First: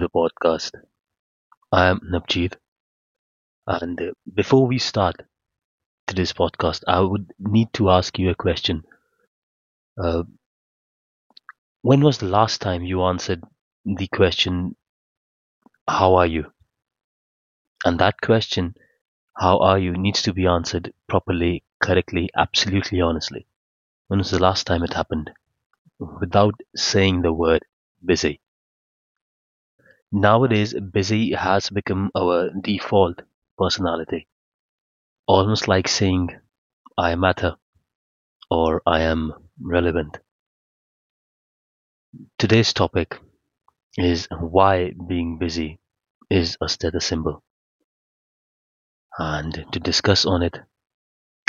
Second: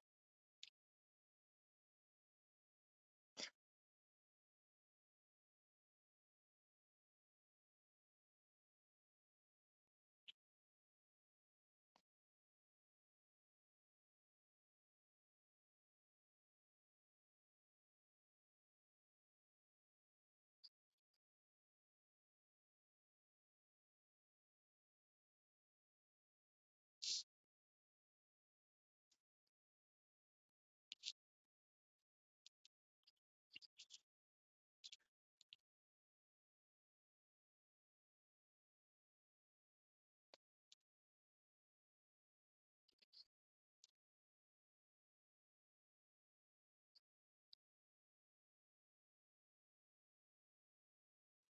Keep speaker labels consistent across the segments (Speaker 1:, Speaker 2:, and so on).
Speaker 1: the podcast. I am Navjeet, and before we start today's podcast, I would need to ask you a question. Uh, when was the last time you answered the question, how are you? And that question, how are you, needs to be answered properly, correctly, absolutely honestly. When was the last time it happened? Without saying the word busy. Nowadays, busy has become our default personality, almost like saying, I matter or I am relevant. Today's topic is why being busy is a status symbol. And to discuss on it,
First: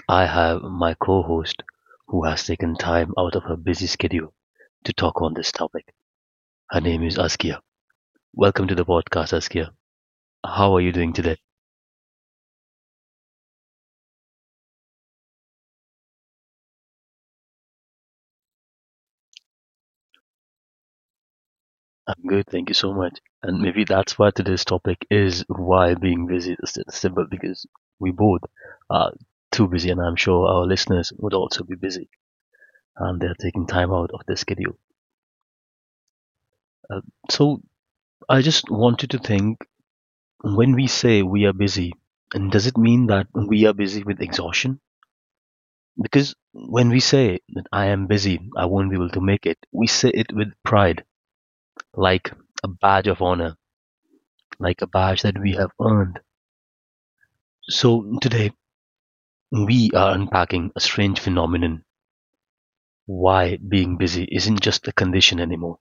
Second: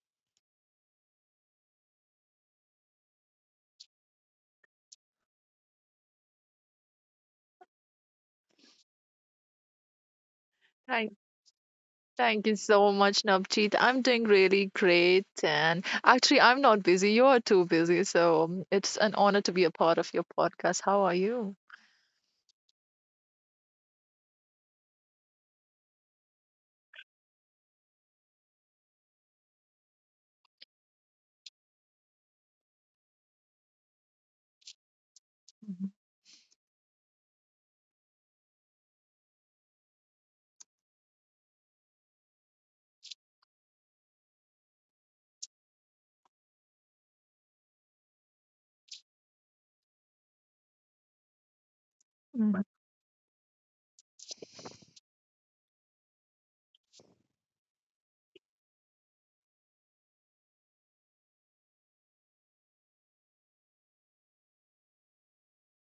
Speaker 1: I have my co-host who has taken time out of her busy schedule to talk on this topic. Her name is Askia. Welcome to the podcast, Askia. How are you doing
Speaker 2: Thank,
Speaker 1: today?
Speaker 2: thank you so much, Navjeet. I'm doing really great. And actually, I'm not busy. You're too busy. So it's an honor to be a part of your podcast. How are you?
Speaker 1: I'm good, thank you so much. And maybe that's why today's topic is why being busy is a status symbol because we both are too busy, and I'm sure our listeners would also be busy, and they're taking time out of their schedule.
Speaker 2: Mhm.
Speaker 1: Uh, so I just want you to think, when we say we are busy, and does it mean that we are busy with exhaustion? Because when we say that I am busy, I won't be able to make it, we say it with pride, like
Speaker 2: Mhm.
Speaker 1: a badge of honor, like a badge that we have earned. So today, we are unpacking a strange phenomenon: why being busy isn't just a condition anymore,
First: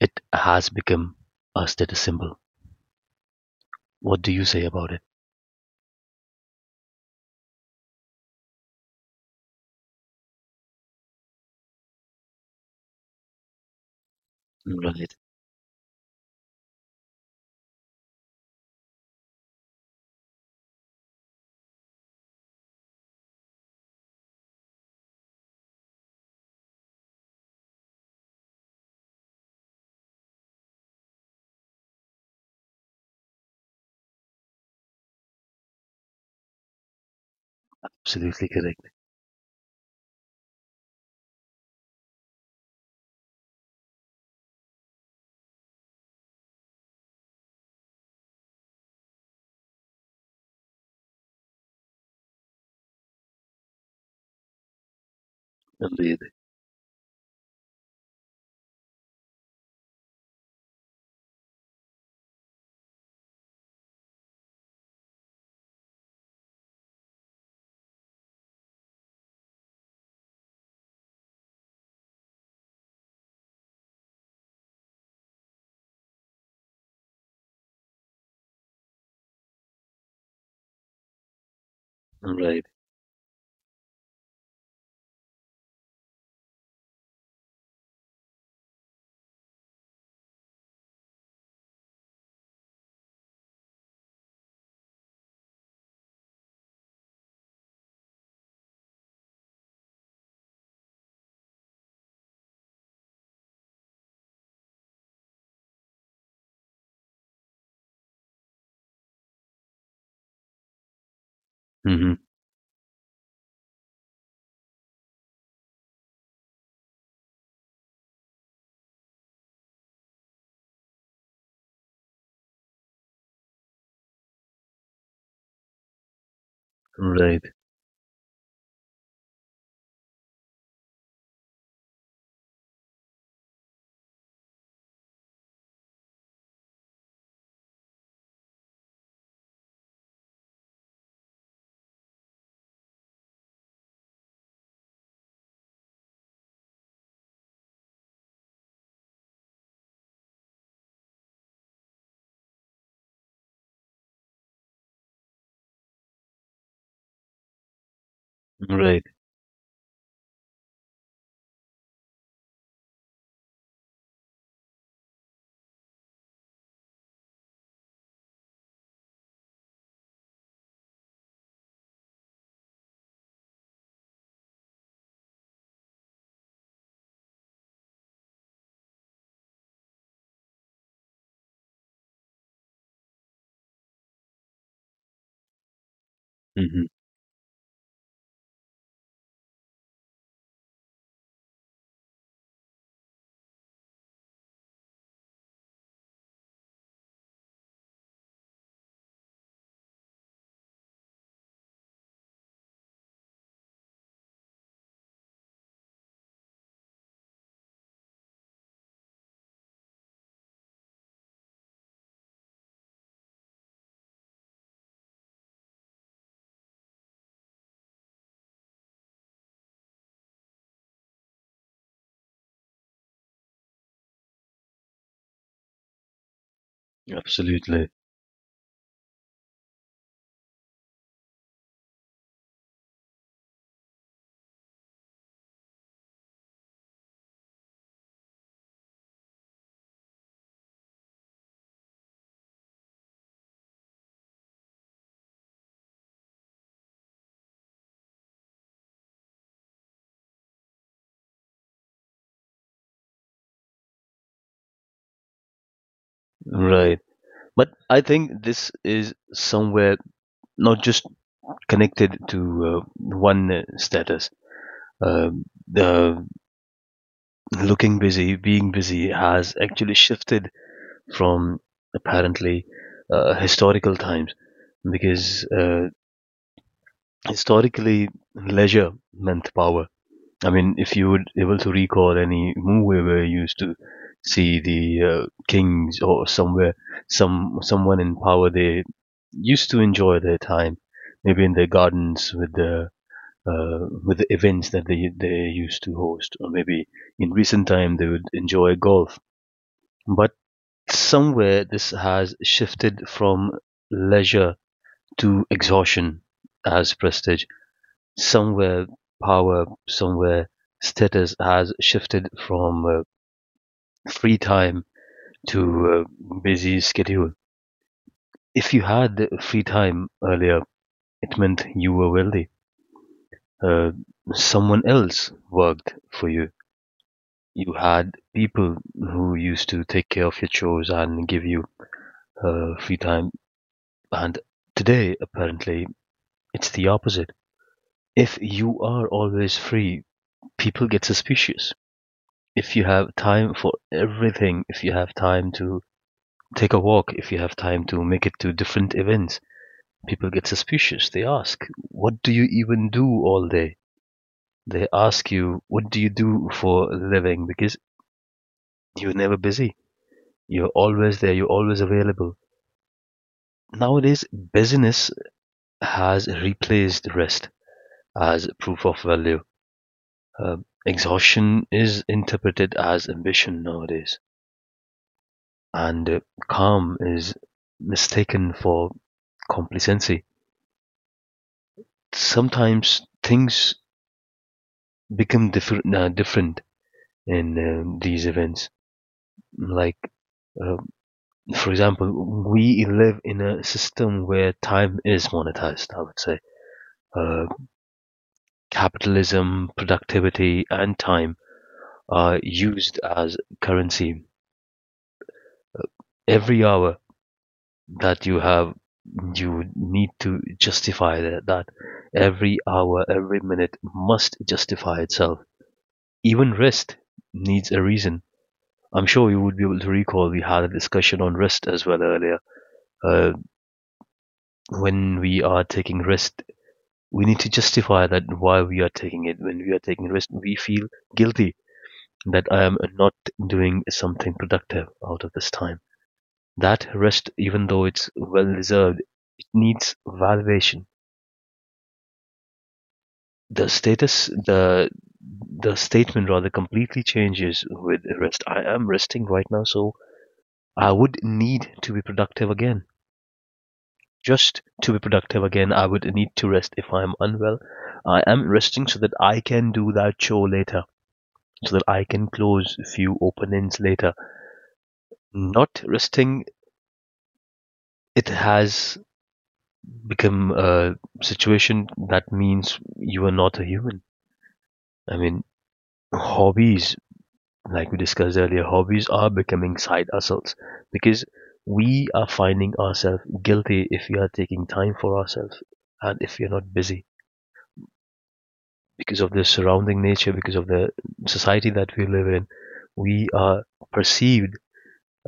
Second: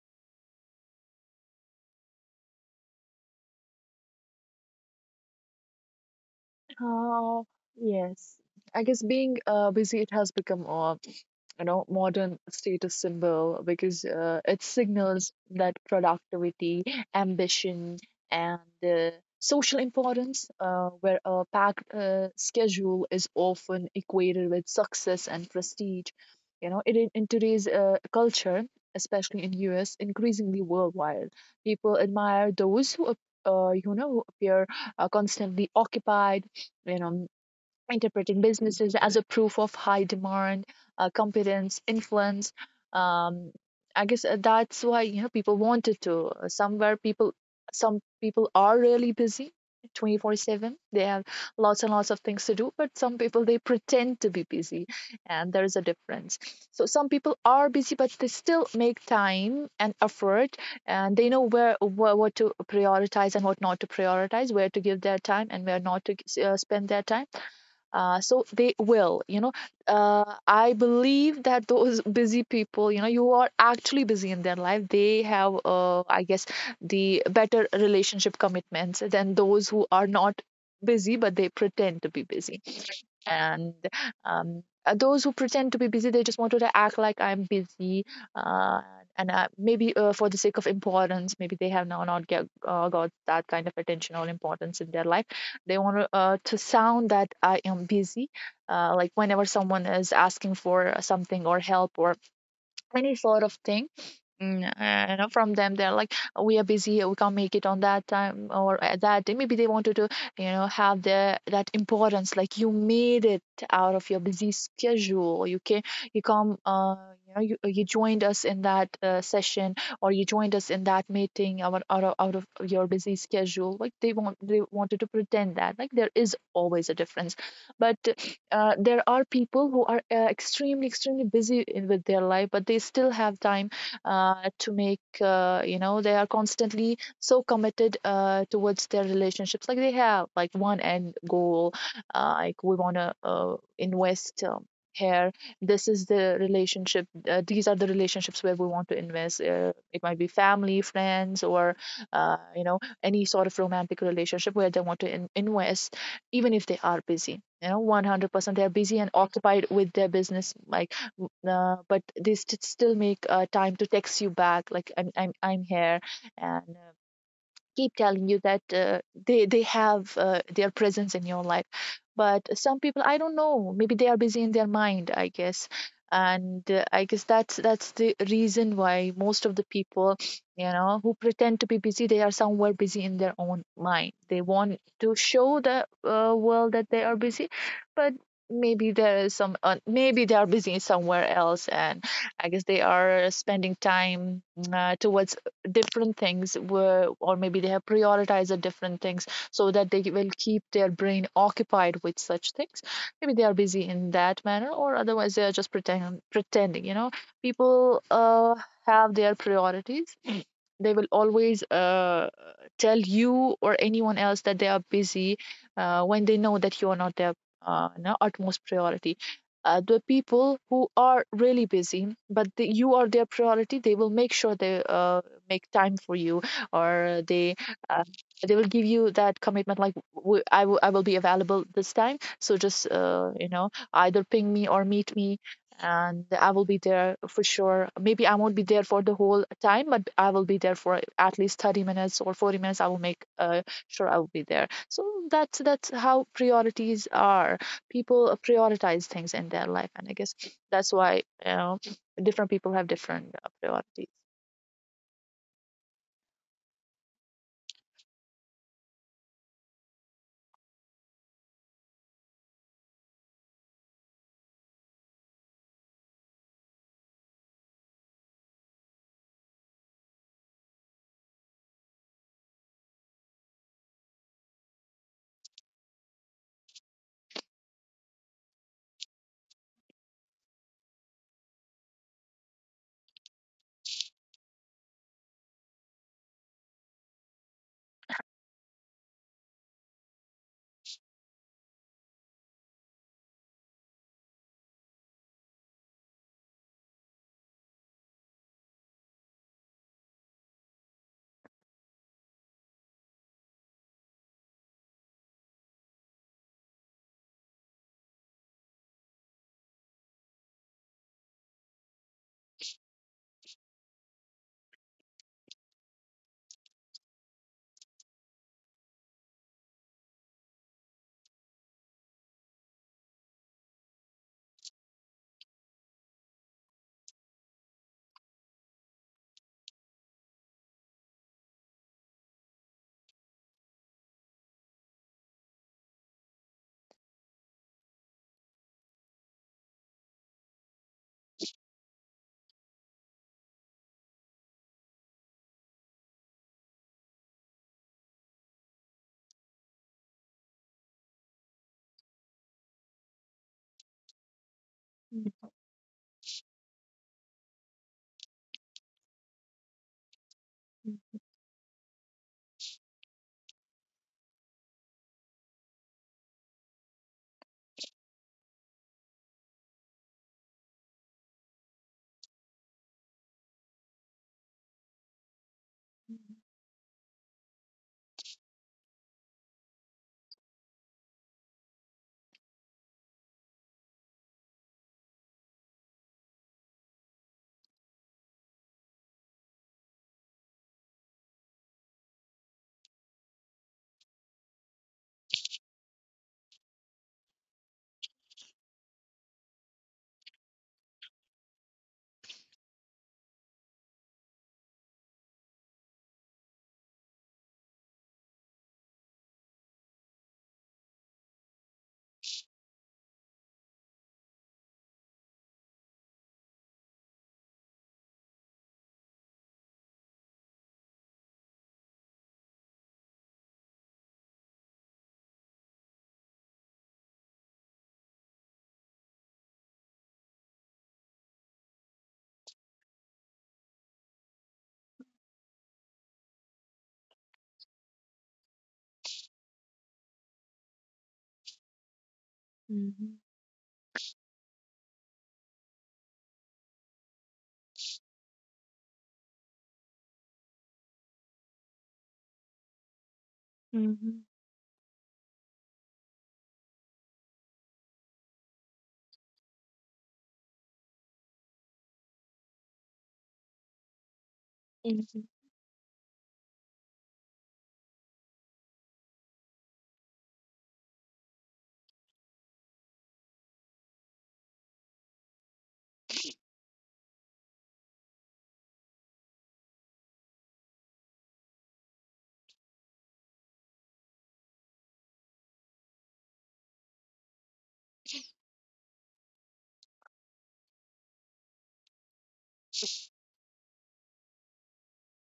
Speaker 1: it has become a status symbol. What do you say about it?
Speaker 2: Uh, yes. I guess being busy, it has become a modern status symbol because it
Speaker 1: Right.
Speaker 2: signals that productivity, ambition, and uh, social importance, where a packed schedule is often equated with success and prestige. You know, it, in today's culture, especially in US, increasingly worldwide, people admire those who, ap- you know, who appear constantly occupied Venom interpreting
Speaker 1: Absolutely correct.
Speaker 2: businesses as a proof of high demand, competence, influence. Um, I guess that's why people wanted to. Somewhere some people are really busy, 24/7. They have lots and lots of things to do, but some people they pretend to be busy, and there is a
Speaker 1: Indeed.
Speaker 2: difference. So some people are busy, but they still make time and effort, and they know where what to prioritize and what not to prioritize, where to give their time and where not to spend their time, so they will, I believe that those busy people, you are actually busy in their life. They have, I guess, the better relationship commitments than those who are not busy but they pretend to be busy.
Speaker 1: Right.
Speaker 2: And those who pretend to be busy, they just wanted to act like I'm busy. Uh, and uh, maybe, for the sake of importance, maybe they have now not got that kind of attention or importance in their life. They want to sound that I am busy, like whenever someone is asking for something or help or any sort of thing. From them they're like, "Oh, we are busy, we can't make it on that time or at that day." Maybe they wanted to have the that
Speaker 1: Hmm.
Speaker 2: importance, like you made it out of your busy schedule. You can you come you know you, you joined us in that session, or you joined us in that meeting out of your busy schedule. Like they wanted to pretend that, like, there is always a difference.
Speaker 1: Right.
Speaker 2: But there are people who are extremely extremely busy with their life, but they still have time to make, they are constantly so committed towards their relationships. Like they have, like, one end goal. Like we want to invest, here, this is the relationship, these are the relationships where we want to invest. It might be family, friends, or any sort of romantic relationship where they want to invest. Even if they are busy, 100% they're busy
Speaker 1: Right.
Speaker 2: and occupied with their business, like but they still make time to text you back, like I'm here. And keep telling you that, they have their presence in your life. But some people, I don't know, maybe they are busy in their mind, I guess. And I guess that's the reason why most of the people who pretend to be busy, they are somewhere busy in their own mind. They want to show the world
Speaker 1: Hmm.
Speaker 2: that they are busy. But maybe there is some maybe they are busy somewhere else. And I guess they are spending time towards different things were, or maybe they have prioritized different things so that they will keep their brain occupied with such things. Maybe they are busy in that manner, or otherwise they are just pretending. People have their priorities. They will always tell you or anyone else that they are busy when they know that you are not their, no, utmost priority. The people who are really busy, but you are their priority, they will make sure they make time for you, or they
Speaker 1: Absolutely.
Speaker 2: uh, they will give you that commitment, like I will be available this time. So just, either ping me or meet me, and I will be there for sure. Maybe I won't be there for the whole time, but I will be there for at least 30 minutes or 40 minutes. I will make sure I will be there. So that's how priorities are. People prioritize things in their life, and I guess that's why different people have different priorities.
Speaker 1: Right. But I think this is somewhere not just connected to one status. Um the looking busy, being busy has actually shifted from, apparently, historical times, because historically leisure meant power. I mean, if you would able to recall any movie where you used to see the kings or somewhere, someone in power, they used to enjoy their time, maybe in their gardens with the events that they used to host, or maybe in recent time they would enjoy golf. But somewhere this has shifted from leisure to exhaustion as prestige. Somewhere power, somewhere status has shifted from free time to a busy schedule. If you had free time earlier, it meant you were wealthy. Uh, Someone else worked for you. You had people who used to take care of your chores and give you free time. And today, apparently, it's the opposite. If you are always free, people get suspicious. If you have time for everything, if you have time to take a walk, if you have time to make it to different events, people get suspicious. They ask, what do you even do all day? They ask
Speaker 2: Mhm,
Speaker 1: you, what do you do for a living? Because you're never busy. You're always there, you're always available. Nowadays, busyness has replaced rest as proof of value. Exhaustion is interpreted as ambition nowadays, and calm is mistaken for complacency. Sometimes things become different, different in these events. Like, uh, for example, we live in a system where time is monetized, I would say. Uh, Capitalism, productivity, and time are used as currency. Every hour that you have, you need to justify that. Every hour, every minute must justify itself. Even rest needs a reason. I'm sure you would be able to recall we had a discussion on rest as well earlier. Uh, when we are taking rest, we need to justify that why we are taking it. When we are taking rest, we feel guilty that I am not doing something productive out of this time. That rest, even though it's well deserved, it needs validation.
Speaker 2: mhm,
Speaker 1: The status, the statement rather completely changes with rest. I am resting right now, so I would need to be productive again.
Speaker 2: mhm,
Speaker 1: Just to be productive again, I would need to rest if I'm unwell. I am resting so that I can do that chore later, so that I can close a few open ends later.
Speaker 2: mhm,
Speaker 1: Not resting, it has become a situation that means you are not a human. I mean, hobbies, like we discussed earlier, hobbies are becoming side hustles because we are finding ourselves guilty if we are taking time for ourselves and if we are not busy. Because of the surrounding nature, because of the society that we live in, we are perceived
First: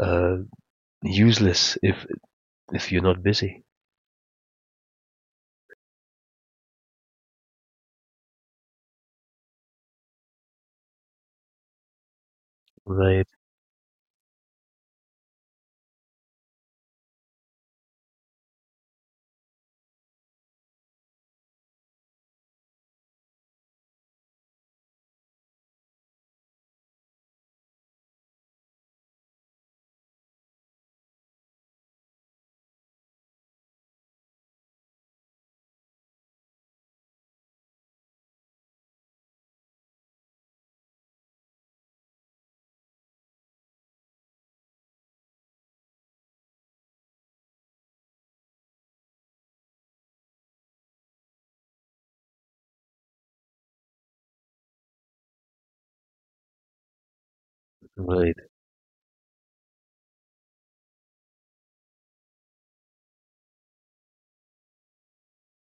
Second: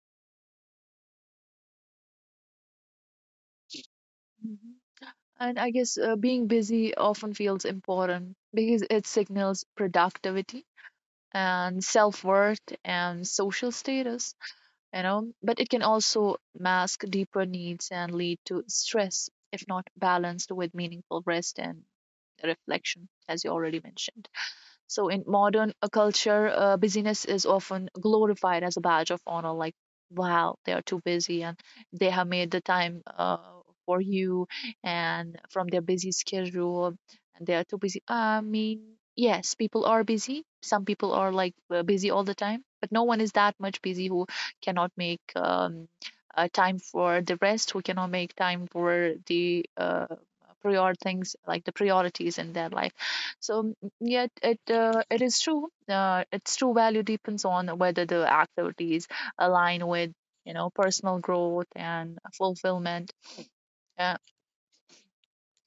Speaker 1: uh, useless if you're not busy.
Speaker 2: mhm. And I guess being busy often feels important because it signals productivity and self worth and
Speaker 1: Right,
Speaker 2: social status, but it can also mask deeper needs and lead to stress if not balanced with meaningful rest and reflection, as you already mentioned. So in modern culture, busyness is often glorified as a badge of honor, like, wow, they are too busy and they have made the time for you and from their busy schedule and they are too busy. I mean, yes, people are busy. Some people are like busy all the time, but no one is that much busy who cannot make time for the rest, who cannot make time for the prior things, like the priorities in their life. So, yet it is true. Its true value depends on whether the
Speaker 1: right,
Speaker 2: activities align with personal growth and fulfillment. Uh,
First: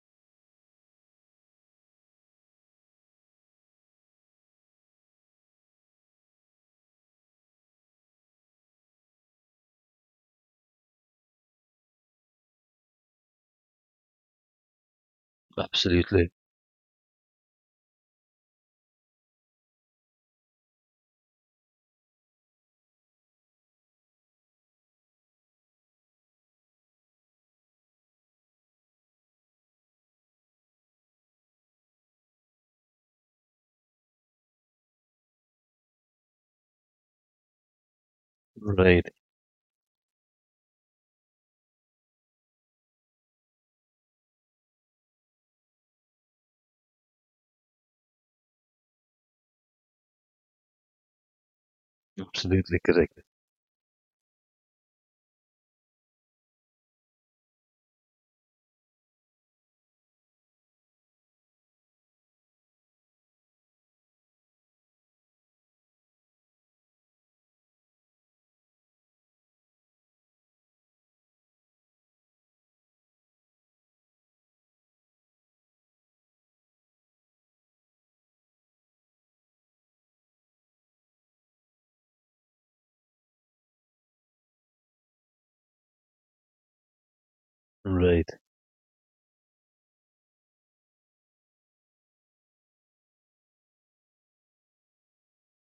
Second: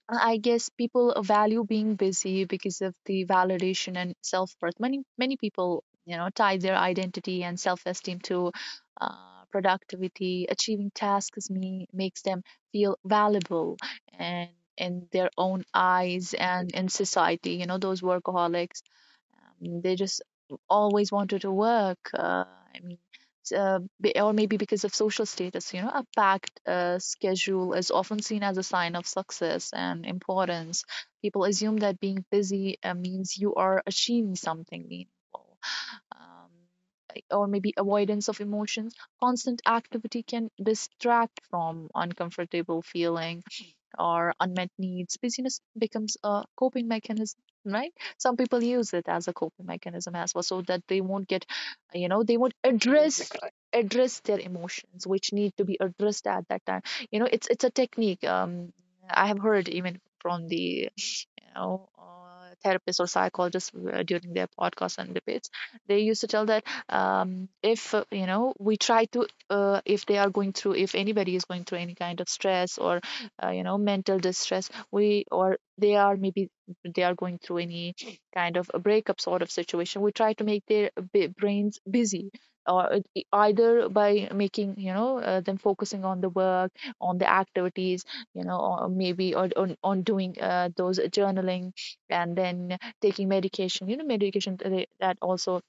Speaker 2: I guess people value being busy because of the validation and self worth. Many people tie their identity and self esteem to productivity. Achieving tasks me makes them feel valuable and in their own
Speaker 1: absolutely,
Speaker 2: eyes and in society. You know those workaholics, they just always wanted to work. I mean, s- be- or maybe because of social status, you know, a packed schedule is often seen as a sign of success and importance. People assume that being busy means you are achieving something meaningful. Um, or maybe avoidance of emotions.
Speaker 1: right,
Speaker 2: Constant activity can distract from uncomfortable feelings or unmet needs. Busyness becomes a coping mechanism, right? Some people use it as a coping mechanism as well, so that they won't you know, they won't
Speaker 1: absolutely correct.
Speaker 2: address address their emotions, which need to be addressed at that time. You know, it's a technique. I have heard even from the. Therapists or psychologists during their podcasts and debates, they used to tell that, if we try to, if they are going through, if anybody is going through any kind of stress or mental distress, we or they are maybe they are going through any kind of a breakup sort of situation, we try to make their brains busy, or either by making, them focusing on the work, on the activities,
Speaker 1: Right,
Speaker 2: or maybe on doing those journaling. And then taking medication you know medication th- they- that also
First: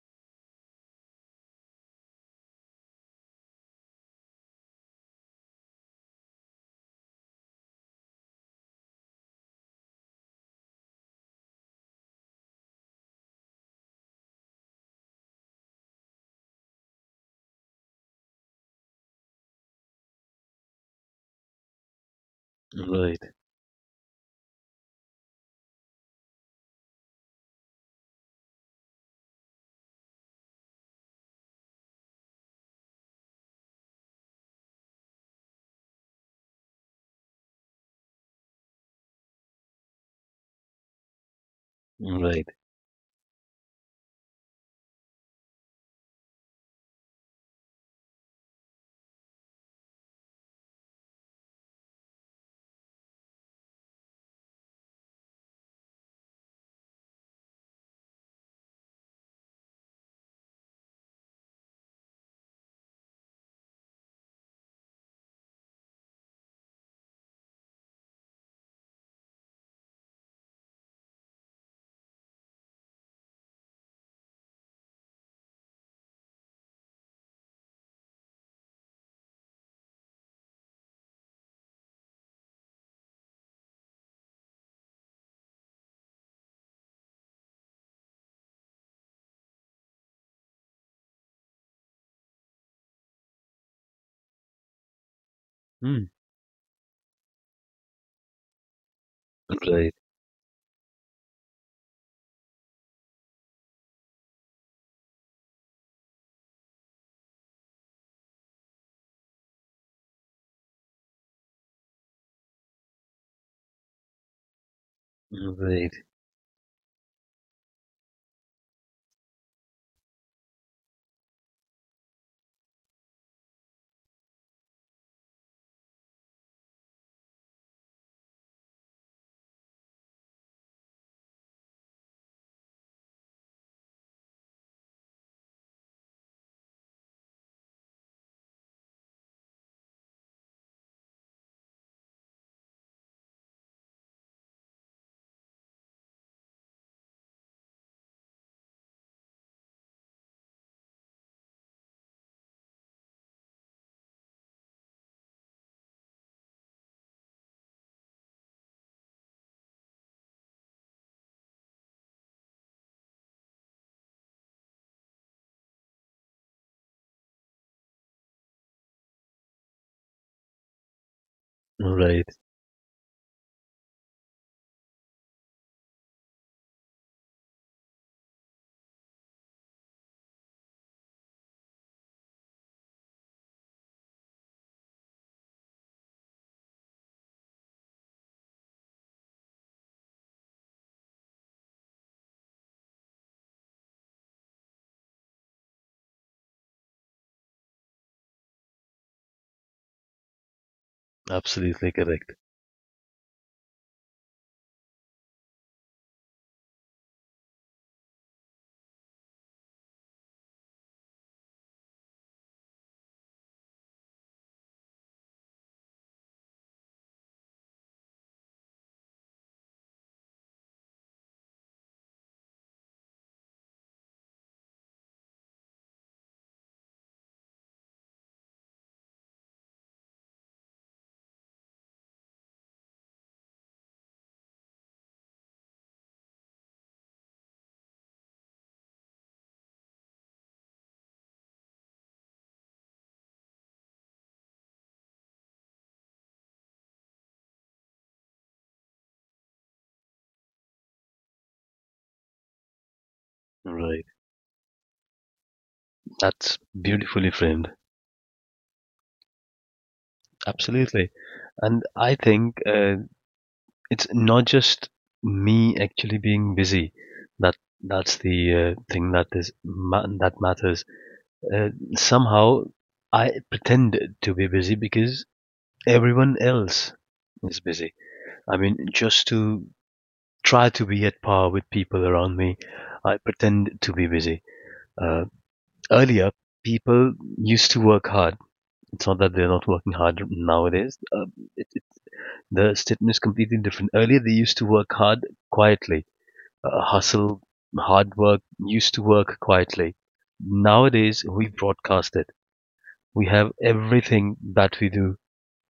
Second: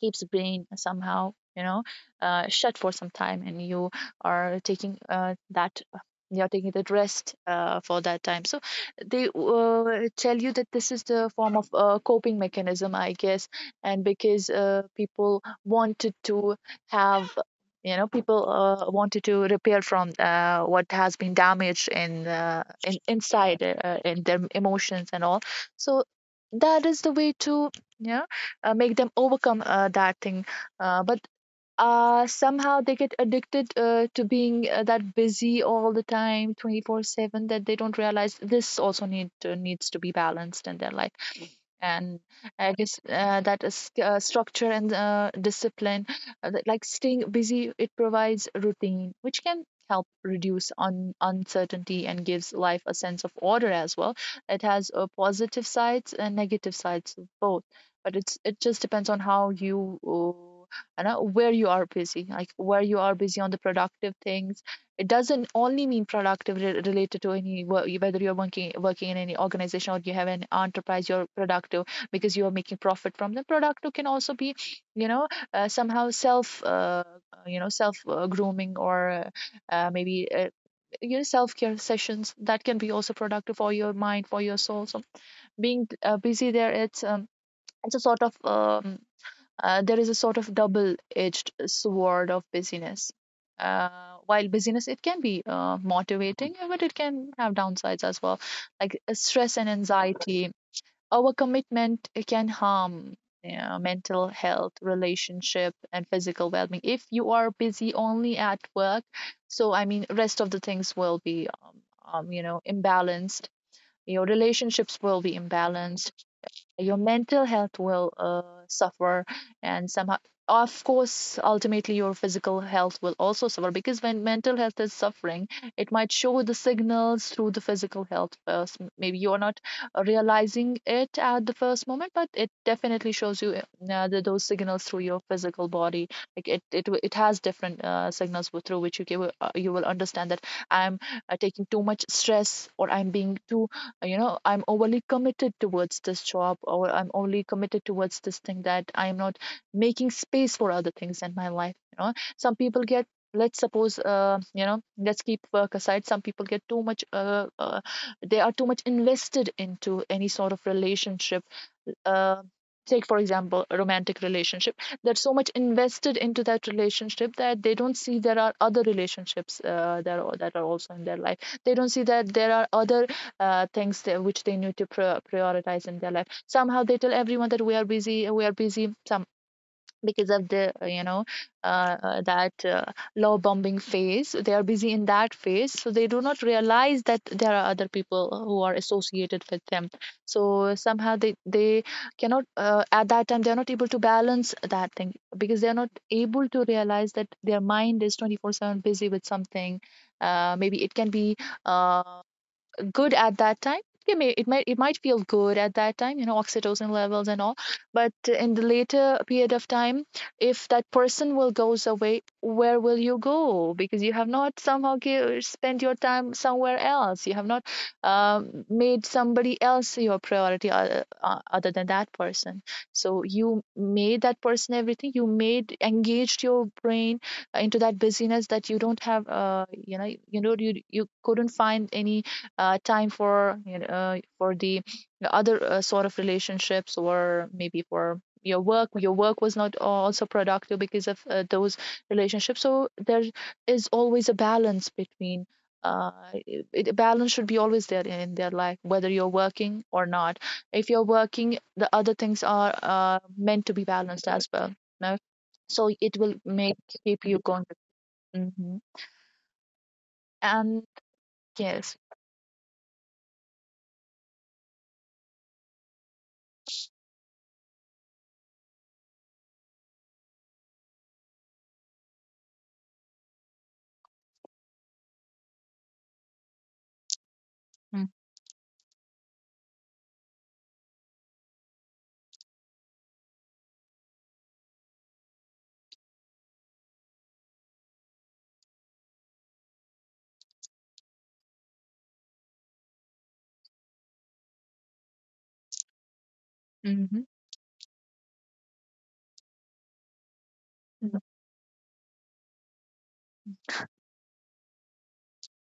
Speaker 2: keeps the brain somehow, shut for some time. And you are taking that rest for that time. So they tell you that this is the form of coping mechanism, I guess. And because have people wanted to repair from what has been damaged
Speaker 1: right,
Speaker 2: in
Speaker 1: right,
Speaker 2: inside in their emotions and all. So that is the way to, yeah, make them overcome that thing. But somehow they get addicted to being that busy all the time, 24/7, that they don't realize this also needs to be balanced in their life. And I guess that is structure and discipline, that, like, staying busy, it provides routine which can help reduce uncertainty and gives life a sense of order as well. It has positive sides and negative sides both. But it just depends on how you, you know where you are busy, like where you are busy on the productive things. It doesn't only mean productive, related to any whether you're working in any organization or you have an enterprise. You're productive because you are making profit from them. Productive can also be, you know, somehow self, you know, self grooming, or maybe self care sessions that can be also productive for your mind, for your soul. So being busy there, it's a sort of, there is a sort of double-edged sword of busyness. While busyness, it can be
Speaker 1: mm.
Speaker 2: motivating, but it can have downsides as well, like stress and
Speaker 1: Right,
Speaker 2: anxiety. Our commitment can harm mental health, relationship, and physical well-being. If you are busy only at work, so I mean, rest of the things will be, imbalanced. Your relationships will be
Speaker 1: right,
Speaker 2: imbalanced. Your mental health will suffer, and somehow, of course, ultimately your physical health will also suffer, because when mental health is suffering, it might show the signals through the physical health first. Maybe you're not realizing it at the first moment, but it definitely shows you those signals through your physical body. Like it has different signals, through which you will understand that I'm taking too much stress, or I'm being too, I'm overly committed towards this job, or I'm overly committed towards this thing, that I'm not making space for other things in my life. You know, some people get, let's suppose, let's keep work aside. Some people get too much they are too much invested into any sort of relationship. uh, Take for example a romantic relationship. They're so much invested into that relationship that they don't see there are other relationships, that are also in their life. They don't see
Speaker 1: right,
Speaker 2: that there are other things which they need to prioritize in their life. Somehow they tell everyone that we are busy, we are busy. Some, because of the you know that law bombing phase, they are busy in that phase, so they do not realize that there are other people who are associated with them. So somehow they cannot, at that time they are not able to balance that thing, because they are not able to realize that their mind is 24/7 busy with something. Maybe it can be
Speaker 1: absolutely
Speaker 2: uh,
Speaker 1: correct.
Speaker 2: good at that time. It might feel good at that time, you know, oxytocin levels and all. But in the later period of time, if that person will goes away, where will you go? Because you have not somehow spent your time somewhere else. You have not made somebody else your priority other than that person. So you made that person everything. You made engaged your brain into that busyness, that you don't have you couldn't find any time for for the other sort of relationships, or maybe for your work. Your work was not also productive because of those relationships. So there is always a balance between uh, balance should be always there in their life, whether you're working or not. If you're working, the other things are meant to be
Speaker 1: Right,
Speaker 2: balanced as well, no? So it will
Speaker 1: that's
Speaker 2: make keep
Speaker 1: beautifully
Speaker 2: you going.
Speaker 1: framed.
Speaker 2: Mhm. And
Speaker 1: Absolutely, and
Speaker 2: yes.
Speaker 1: I think it's not just me actually being busy that that's the thing that that matters. Uh, somehow I pretend to be busy because everyone else is busy.
Speaker 2: Mm-hmm.
Speaker 1: I mean, just to try to be at par with people around me, I pretend to be busy. uh, Earlier people used to work hard. It's not that they're not working hard nowadays. It, it, the statement is completely different. Earlier they used to work hard quietly.
Speaker 2: Mm-hmm.
Speaker 1: Hustle, hard work, used to work quietly. Nowadays, we broadcast it. We have everything that we do,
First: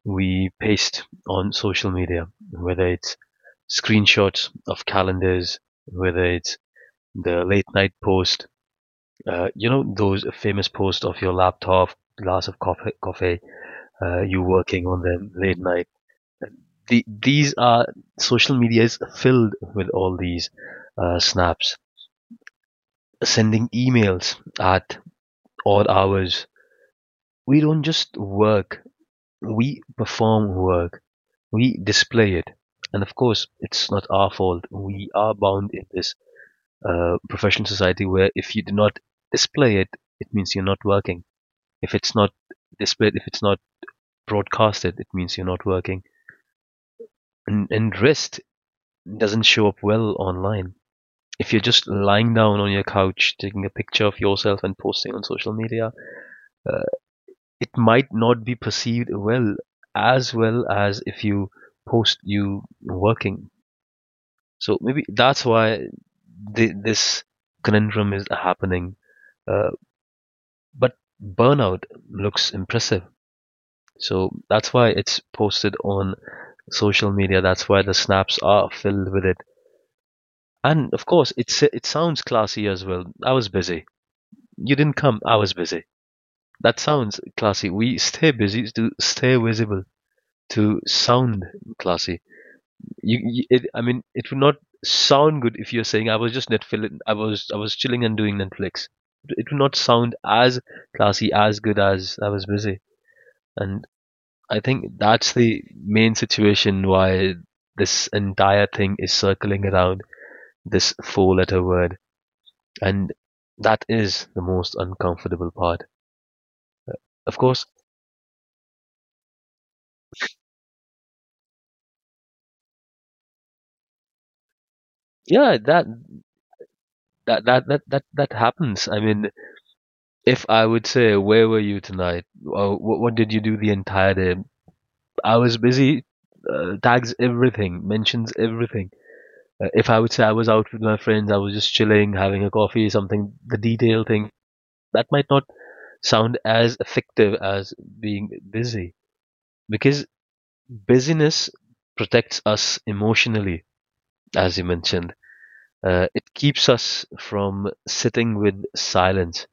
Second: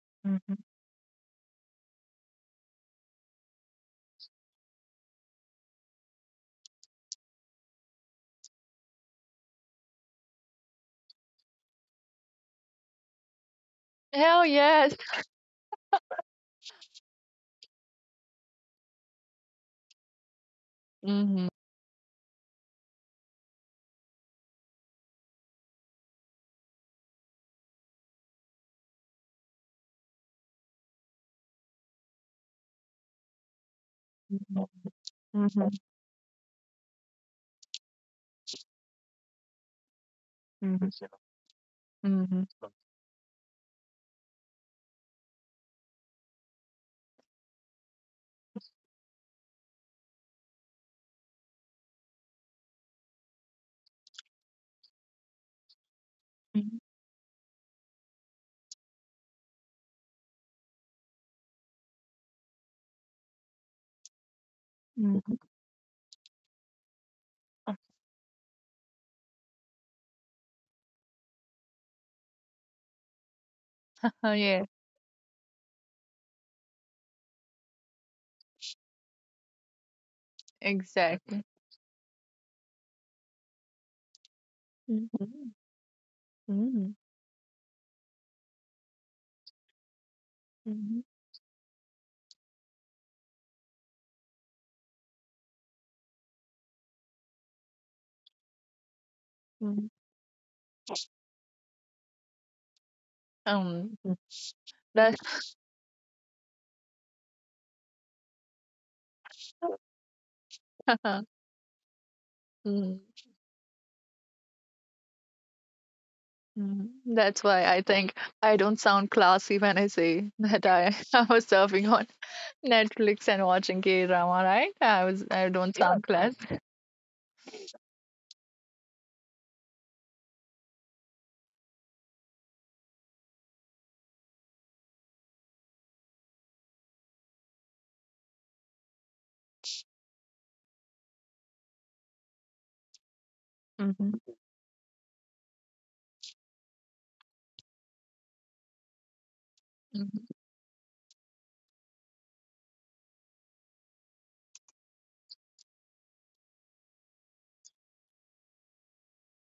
Speaker 1: we
Speaker 2: Mm-hmm.
Speaker 1: paste on social media, whether it's screenshots of calendars, whether it's the late night post, you know, those famous posts of your laptop, glass of coffee, you
Speaker 2: Hell
Speaker 1: working
Speaker 2: yes.
Speaker 1: on them late night. These are, social media is filled with all these
Speaker 2: Mhm.
Speaker 1: snaps, sending emails at odd hours. We don't just work, we perform work, we display it. And of course, it's not our
Speaker 2: Mhm.
Speaker 1: fault. We are
Speaker 2: Mhm.
Speaker 1: bound in this professional society where if you do not display it, it means you're not
Speaker 2: Mhm.
Speaker 1: working. If it's not
Speaker 2: Mhm.
Speaker 1: displayed, if it's not broadcasted, it means you're not working. And rest doesn't show up well online. If you're just lying down on your couch, taking a picture of yourself and posting on social media,
Speaker 2: Mhm.
Speaker 1: uh, it might not be perceived well as if you post you working. So maybe
Speaker 2: Mhm.
Speaker 1: that's why this conundrum is happening. Uh, but burnout looks impressive.
Speaker 2: Oh
Speaker 1: So
Speaker 2: yeah,
Speaker 1: that's why it's posted on social media. That's why the snaps are filled with it. And of course,
Speaker 2: exactly.
Speaker 1: it's, it sounds classy as well. I was busy. You didn't come. I
Speaker 2: Mhm.
Speaker 1: was busy. That
Speaker 2: Mhm.
Speaker 1: sounds classy. We stay busy to stay visible, to
Speaker 2: Mhm.
Speaker 1: sound classy. I mean, it would not sound good if you're saying I was just Netflix. I was chilling and doing Netflix. It would not
Speaker 2: Mhm.
Speaker 1: sound as classy, as good as I was busy. And
Speaker 2: Um,
Speaker 1: I think
Speaker 2: that's
Speaker 1: that's the main situation why this entire thing is circling around this four-letter word,
Speaker 2: Mhm.
Speaker 1: and that is the most uncomfortable part.
Speaker 2: Mhm.
Speaker 1: Of
Speaker 2: That's why
Speaker 1: course,
Speaker 2: I think I don't sound classy when I say that I was surfing on Netflix and watching K drama, right? I
Speaker 1: yeah,
Speaker 2: don't, yeah,
Speaker 1: that
Speaker 2: sound classy.
Speaker 1: that happens. I mean, if I would say, "Where were you tonight? Or, what did you do the entire day?" I was busy. Tags everything, mentions everything. If I would say I was out with my friends, I was just chilling, having a coffee, something, the detail
Speaker 2: Mm-hmm.
Speaker 1: thing, that might not sound as effective as being busy because
Speaker 2: Mm-hmm.
Speaker 1: busyness protects us emotionally, as you mentioned. It keeps us from sitting with silence.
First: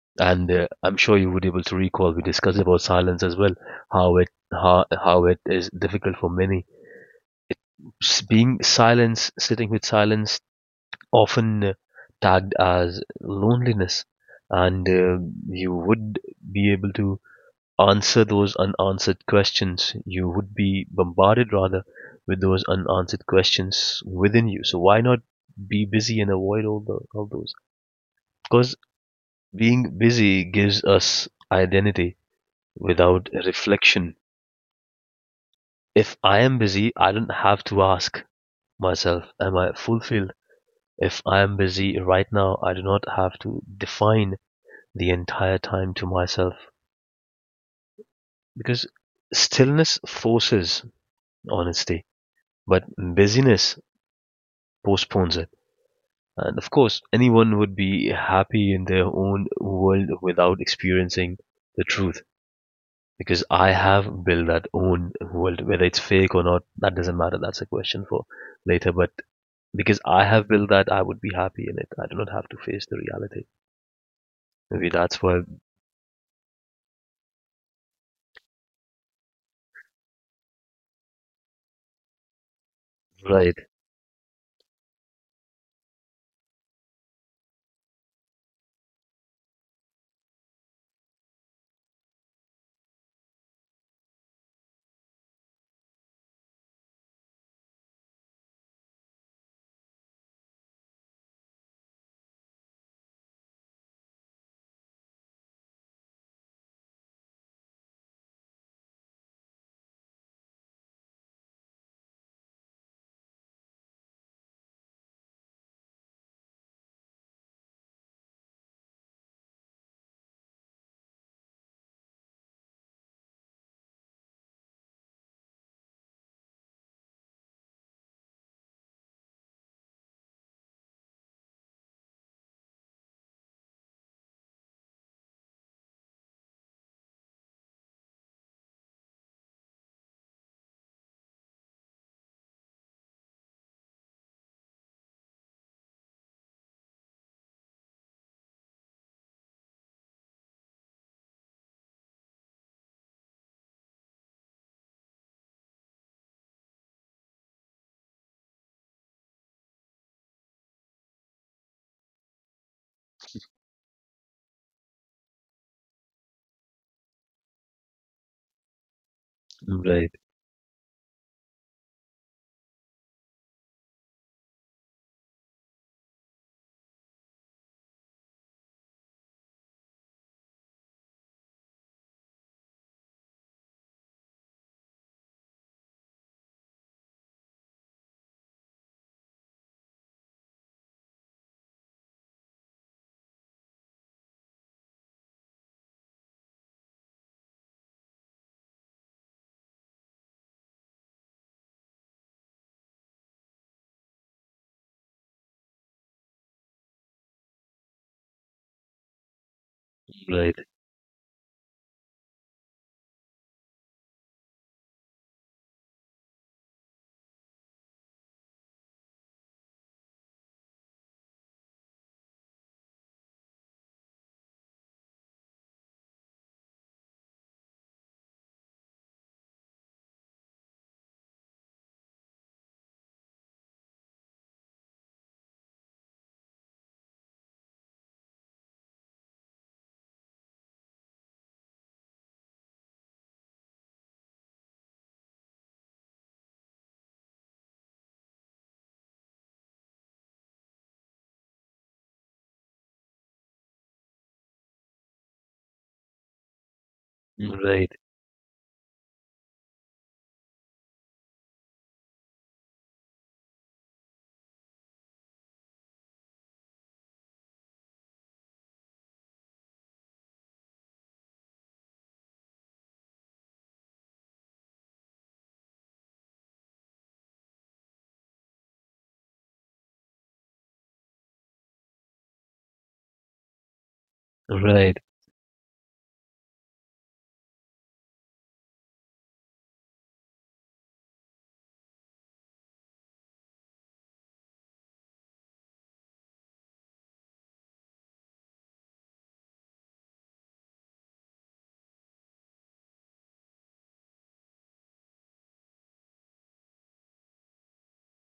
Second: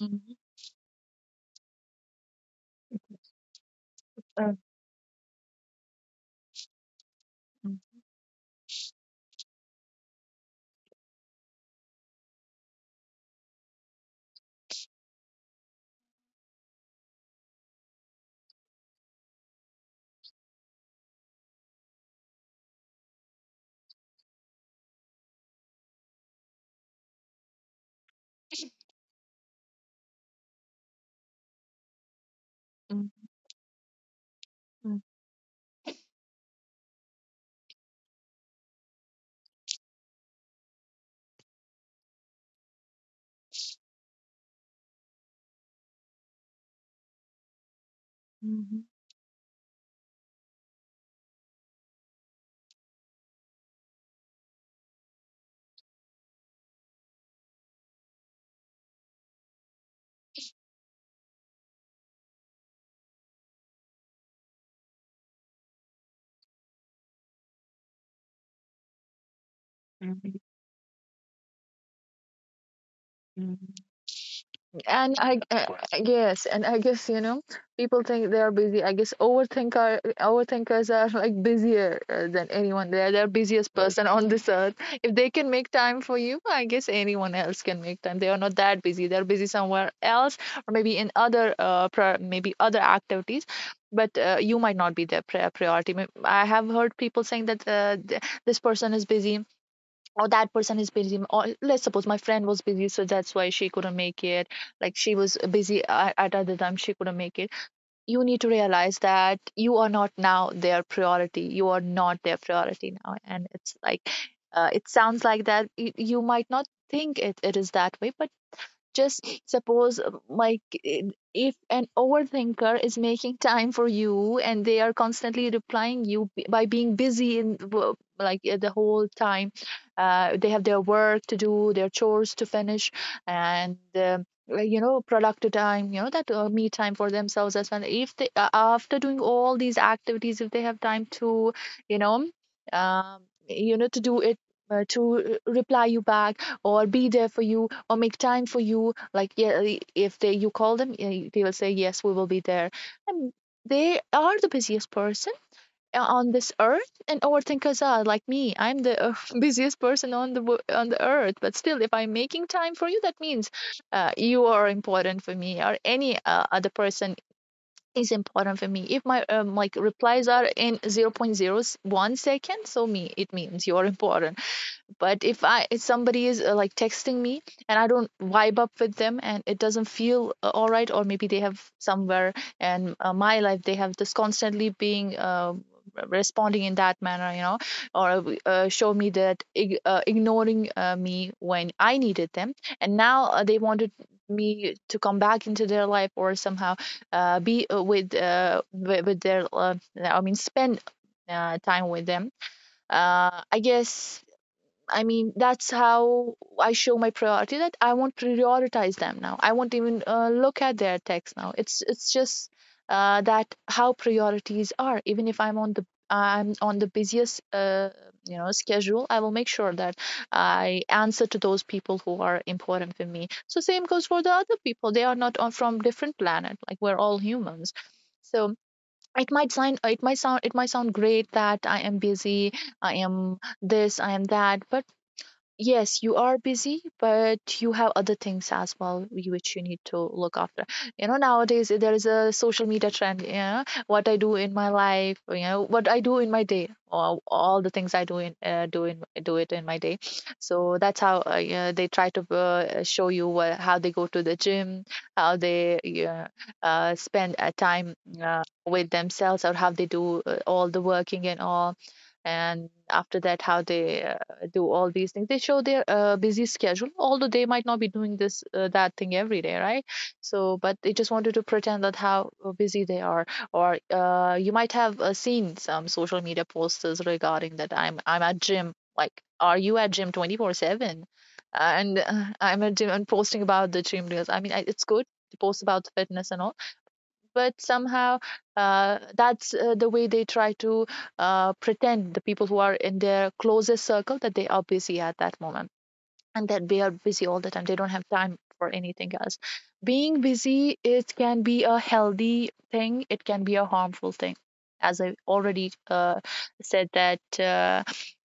Speaker 2: Mm-hmm.
Speaker 1: And I'm sure you would be able to recall we discussed about silence as well, how it is difficult for many being silence, sitting with silence, often tagged as loneliness, and you would be able to answer those unanswered questions. You would be bombarded rather with those unanswered questions within you. So why not be busy and avoid all those? Because being busy gives us identity
Speaker 2: Mm-hmm.
Speaker 1: without reflection. If I am busy, I don't have to ask myself, am I fulfilled? If I am busy right now, I do not have to define the entire time to myself
Speaker 2: Mm-hmm.
Speaker 1: because stillness forces honesty, but busyness postpones it. And of course, anyone would be happy in their own world without experiencing the truth, because I have built that own world, whether it's fake or not, that doesn't matter. That's a question for later. But because I have built that, I would be happy in it. I do not have to face the reality. Maybe
Speaker 2: And
Speaker 1: that's why,
Speaker 2: well, yes, and I guess, you know, people think they are busy. I guess overthinkers are like busier than anyone. They are the
Speaker 1: right,
Speaker 2: busiest, right, person on this earth. If they can make time for you, I guess anyone else can make time. They are not that busy. They are busy somewhere else, or maybe in other pri maybe other activities. But you might not be their priority. I have heard people saying that this person is busy, or that person is busy, or let's suppose my friend was busy, so that's why she couldn't make it. Like she was busy at other time, she couldn't make it. You need to realize that you are not now their priority, you are not their priority now, and it's like it sounds like that you might not think it is that way, but just suppose if an overthinker is making time for you and they are constantly replying you by being busy like the whole time. They have their work to do, their chores to finish, and like, you know, productive time, that me time for themselves as well. If they, after doing all these activities, if they have time to you know um, to do it to reply you back or be there for you or make time for you, like yeah, I- if they you call them, they will say yes, we will be there. And they are the busiest person on this earth, and overthinkers are like me. I'm the busiest person on on the earth. But still, if I'm making time for you, that means you are important for me, or any other person is important for me. If my like
Speaker 1: right.
Speaker 2: replies are in 0.0 0.01 seconds, so me it means you're important. But if somebody is like texting me, and I don't vibe up with them and it doesn't feel all right, or maybe they have somewhere and my life, they have this constantly being responding in that manner, or show me that ignoring me when I needed them, and now they wanted me to come back into their life, or somehow be with their I mean spend time with them. I guess I mean, that's how I show my priority, that I won't prioritize them now. I won't even
Speaker 1: Right,
Speaker 2: look at their text now. It's just that how priorities are. Even if I'm on the busiest schedule, I will make sure that I answer to those people who are important for me. So same goes for the other people. They are not on from different planet. Like we're all humans. So it might sound great that I am busy, I am this, I am that, but yes, you are busy, but you have other things as well, which you need to look after. You know, nowadays there is a social media trend, yeah, what I do in my life, you know, what I do in my day, or all the things I do in do in do it in my day. So that's how, yeah, they try to show you how they go to the gym, how they, yeah, spend
Speaker 1: right,
Speaker 2: time with themselves, or how they do all the working and all, and after that how they do all these things, they show their busy schedule, although they might not be doing this that thing every day, right? So but they just wanted to pretend that how busy they are, or you might have seen some social media posters regarding that, I'm at gym. Like, are you at gym 24/7? And I'm at gym and posting about the gym, because I mean, it's
Speaker 1: right,
Speaker 2: good to post about fitness and all. But somehow that's the way they try to pretend the people who are in their closest circle that they are busy at that moment, and that they are busy all the time, they don't have time for anything else. Being busy, it can be a healthy thing, it can be a harmful thing. As I already said, that uh,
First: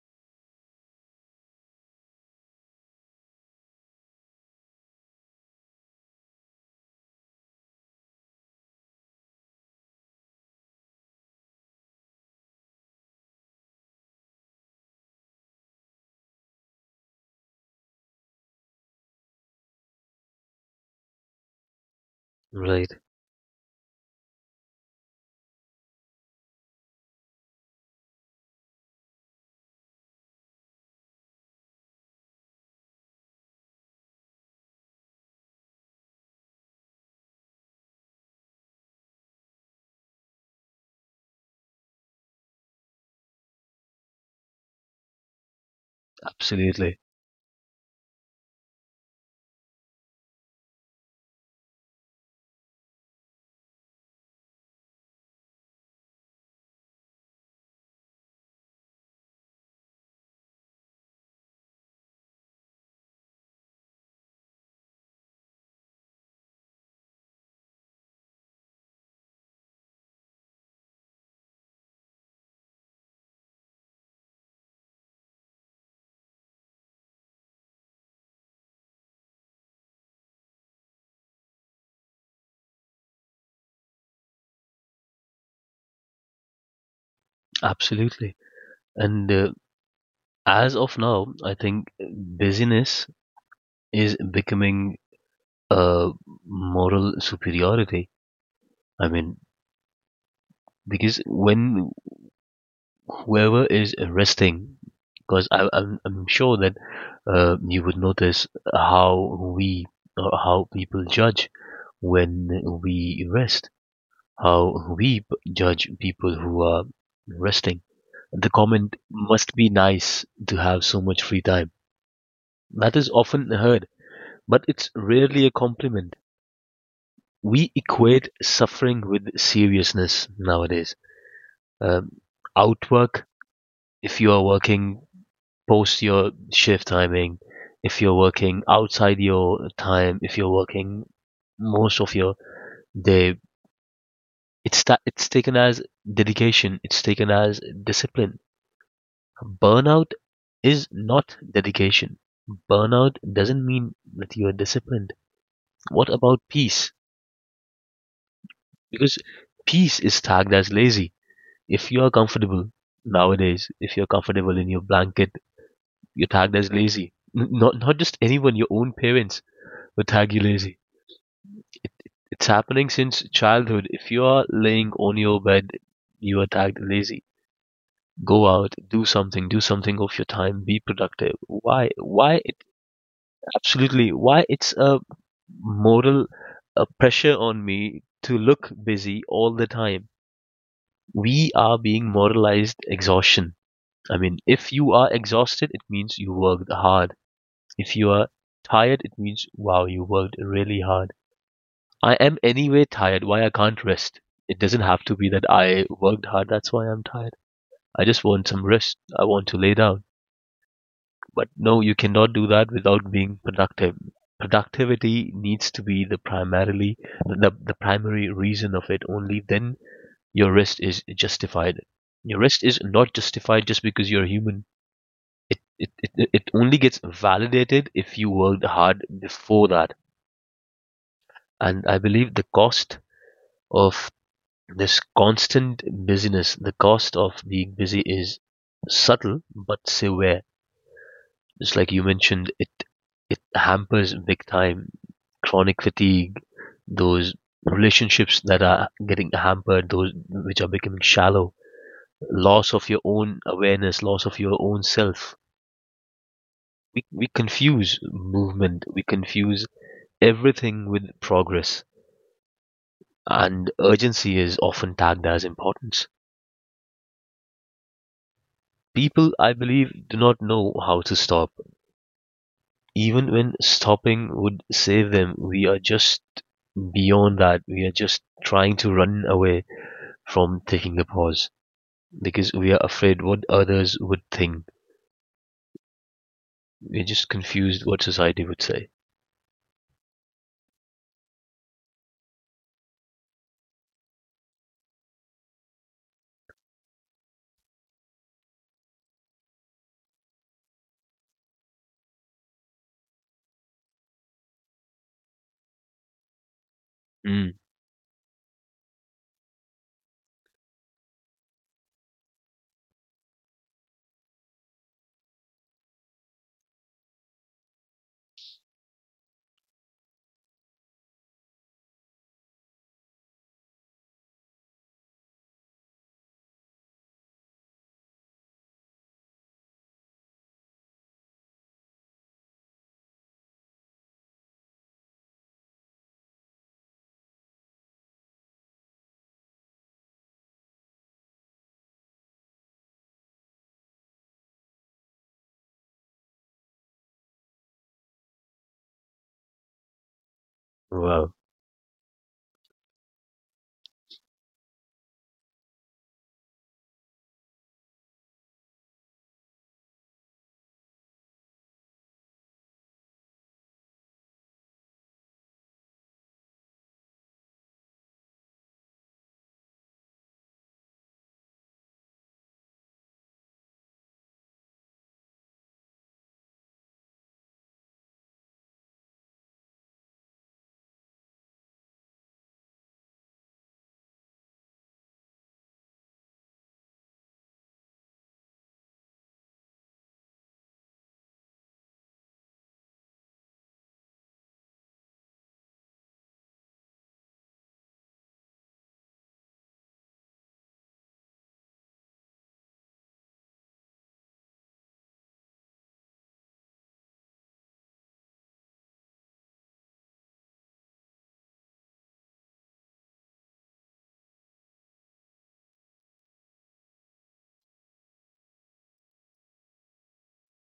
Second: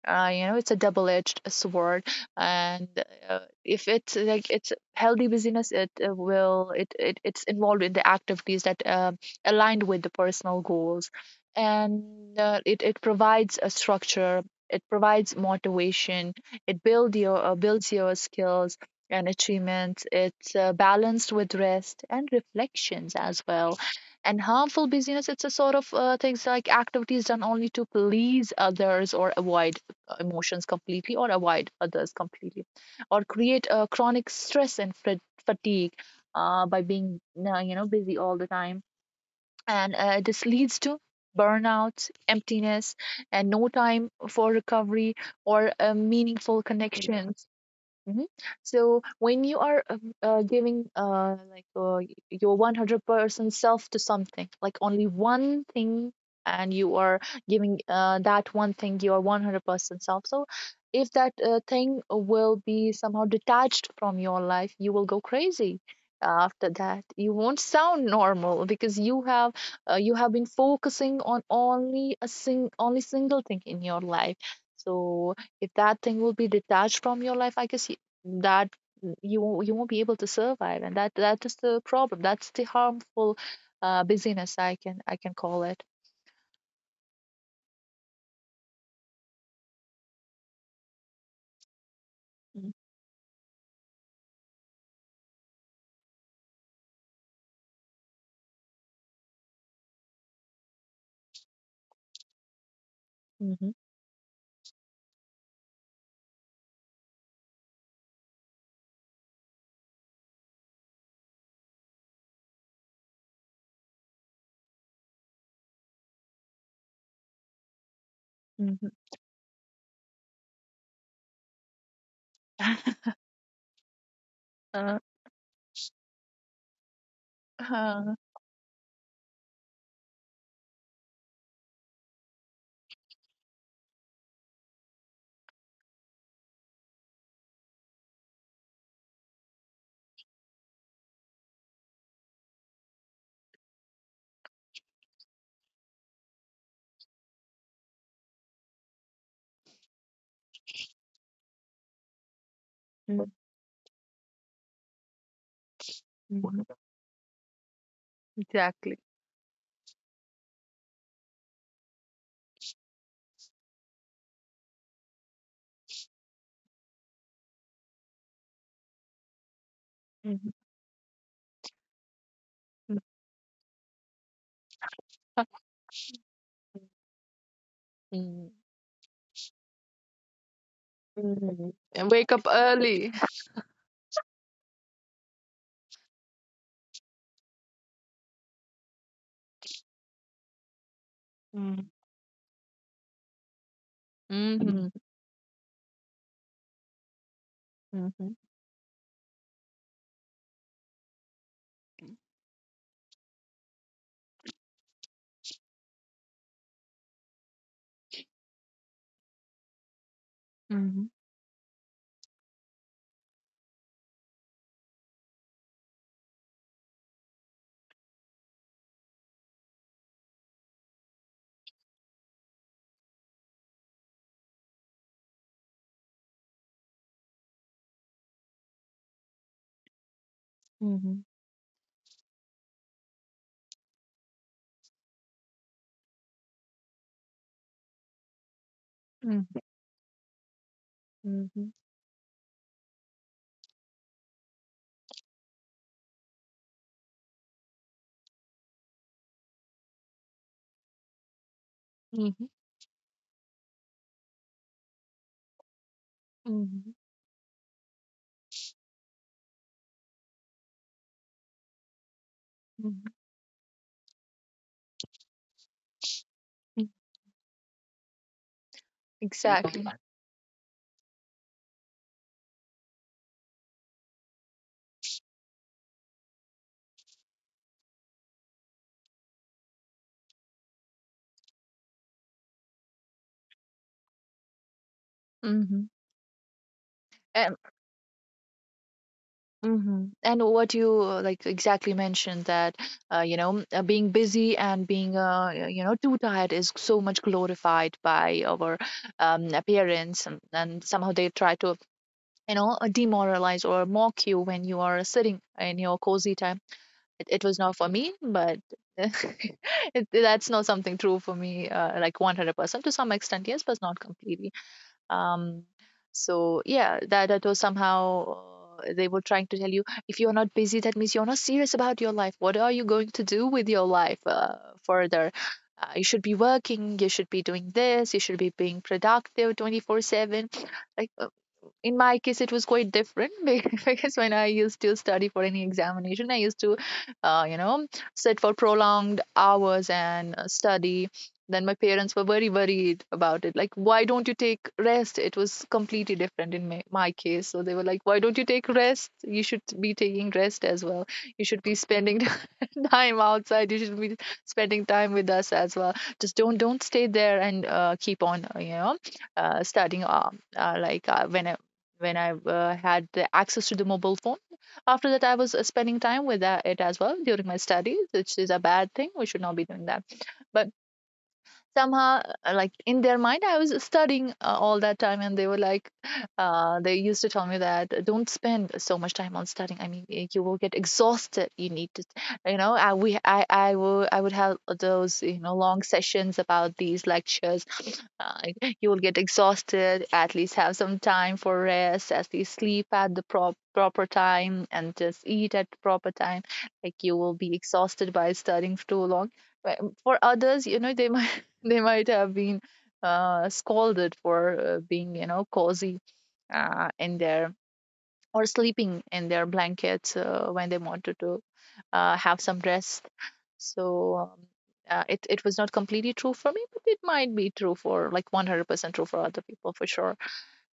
Speaker 2: uh, you know it's a double-edged sword. And uh, if it's healthy busyness, it will it, it it's involved in the activities that aligned with the personal goals, and it provides a structure, it provides motivation, it builds your skills and achievements. It's balanced with rest and
Speaker 1: right.
Speaker 2: reflections as well. And harmful busyness, it's a sort of things like activities done only to please others, or avoid emotions completely, or avoid others completely, or create a chronic stress and fatigue, by being busy all the time. And this leads to burnout, emptiness, and no time for recovery, or meaningful, yeah,
Speaker 1: Absolutely,
Speaker 2: connections. Mhm. So when you are giving, your 100% self to something, like only one thing, and you are giving, that one thing your 100% self. So if that thing will be somehow detached from your life, you will go crazy after that. You won't sound normal because you have been focusing on only a single thing in your life. So if that thing will be detached from your life, I guess that you won't be able to survive, and that is the problem. That's the harmful busyness, I can call it.
Speaker 1: absolutely. And as of now, I think
Speaker 2: Mm,
Speaker 1: busyness is becoming a moral superiority. I mean, because when whoever
Speaker 2: mhm,
Speaker 1: is resting, because I'm sure that you would notice how we or how people judge when we rest, how we judge people who are resting. The
Speaker 2: mhm.
Speaker 1: comment must be: nice to have so much free time. That is often heard, but it's
Speaker 2: Uh,
Speaker 1: rarely a compliment. We
Speaker 2: uh,
Speaker 1: equate suffering with seriousness nowadays. Um, Outwork, if you are working post your shift timing, if you're working outside your time, if you're working most of your day, it's taken as dedication, it's taken as discipline. Burnout is not dedication. Burnout
Speaker 2: mm,
Speaker 1: doesn't mean that you are disciplined. What about
Speaker 2: mhm.
Speaker 1: peace?
Speaker 2: Exactly.
Speaker 1: Because peace is tagged as lazy. If you are comfortable nowadays, if you're comfortable in your blanket, you're tagged as lazy. Not just anyone, your own parents will tag you
Speaker 2: Mhm,
Speaker 1: lazy. It's happening
Speaker 2: mm,
Speaker 1: since childhood. If you are laying on your bed, you are tagged lazy. Go
Speaker 2: mm,
Speaker 1: out, do something of your time, be productive.
Speaker 2: mhm.
Speaker 1: Why?
Speaker 2: And wake
Speaker 1: Why
Speaker 2: up
Speaker 1: it
Speaker 2: early.
Speaker 1: absolutely Why it's a moral pressure on me to look busy all the time. We are
Speaker 2: Mm,
Speaker 1: being moralized exhaustion. I mean, if
Speaker 2: mhm,
Speaker 1: you are exhausted, it means you worked hard. If you are
Speaker 2: mhm,
Speaker 1: tired, it means, wow, you worked really hard. I am anyway tired. Why I can't rest? It doesn't have to be that I worked hard. That's why I'm tired. I just want some rest. I want to lay down.
Speaker 2: mhm,
Speaker 1: But no, you cannot do that without being productive. Productivity needs to be the primarily the primary reason of it. Only then your rest is justified. Your rest is not justified just because you're human. It only gets validated if you worked hard before that.
Speaker 2: mhm,
Speaker 1: And I believe the cost of this constant busyness, the cost of being busy is subtle
Speaker 2: mhm,
Speaker 1: but severe.
Speaker 2: mhm,
Speaker 1: Just like you mentioned, it hampers big time. Chronic fatigue, those relationships that are getting hampered, those which are becoming shallow,
Speaker 2: mhm,
Speaker 1: loss of your own awareness, loss of your own self.
Speaker 2: mhm,
Speaker 1: We confuse movement, we confuse everything with progress,
Speaker 2: mhm.
Speaker 1: and urgency is often tagged as importance. People, I
Speaker 2: Exactly.
Speaker 1: believe, do not know how to stop. Even when stopping would save them, we are just beyond that. We are just trying to run away from taking a pause because we are afraid what others would think.
Speaker 2: Mm-hmm.
Speaker 1: We're just confused what society would say.
Speaker 2: Hmm. And what you like exactly mentioned, that being busy and being too tired is so much glorified by our parents, and somehow they try to demoralize or mock you when you are sitting in your cozy time. It
Speaker 1: Mm.
Speaker 2: was not for me, but that's not something true for me. Like, 100% to some extent, yes, but not completely. Um, so yeah, that was somehow, they were trying to tell you, if you're not busy, that means you're not serious about your life. What are you going to do with your life further? You should be working, you should be doing this, you should be being productive 24/7. Like, in my case, it was quite different. Because when I used to study for any examination, I used to, uh, you know, sit for prolonged hours and study. Then my parents were very worried about it. Like, why don't you take rest? It was completely different in my case. So they were like, why don't you take rest? You should be taking rest as well.
Speaker 1: Wow.
Speaker 2: You should be spending time outside. You should be spending time with us as well. Just don't stay there and keep on, studying. Like, when I had the access to the mobile phone. After that, I was spending time with it as well during my studies, which is a bad thing. We should not be doing that. But somehow, like, in their mind I was studying all that time, and they were like, they used to tell me that Don't spend so much time on studying, I mean, you will get exhausted, you need to, you know, I we I would I would have those, you know, long sessions about these lectures, uh, you will get exhausted, at least have some time for rest, at least sleep at the proper time and just eat at the proper time, like, you will be exhausted by studying for too long." But for others, you know, they might they might have been scolded for being, you know, cozy in their, or sleeping in their blankets when they wanted to have some rest. So it was not completely true for me, but it might be true for, like, 100% true for other people for sure.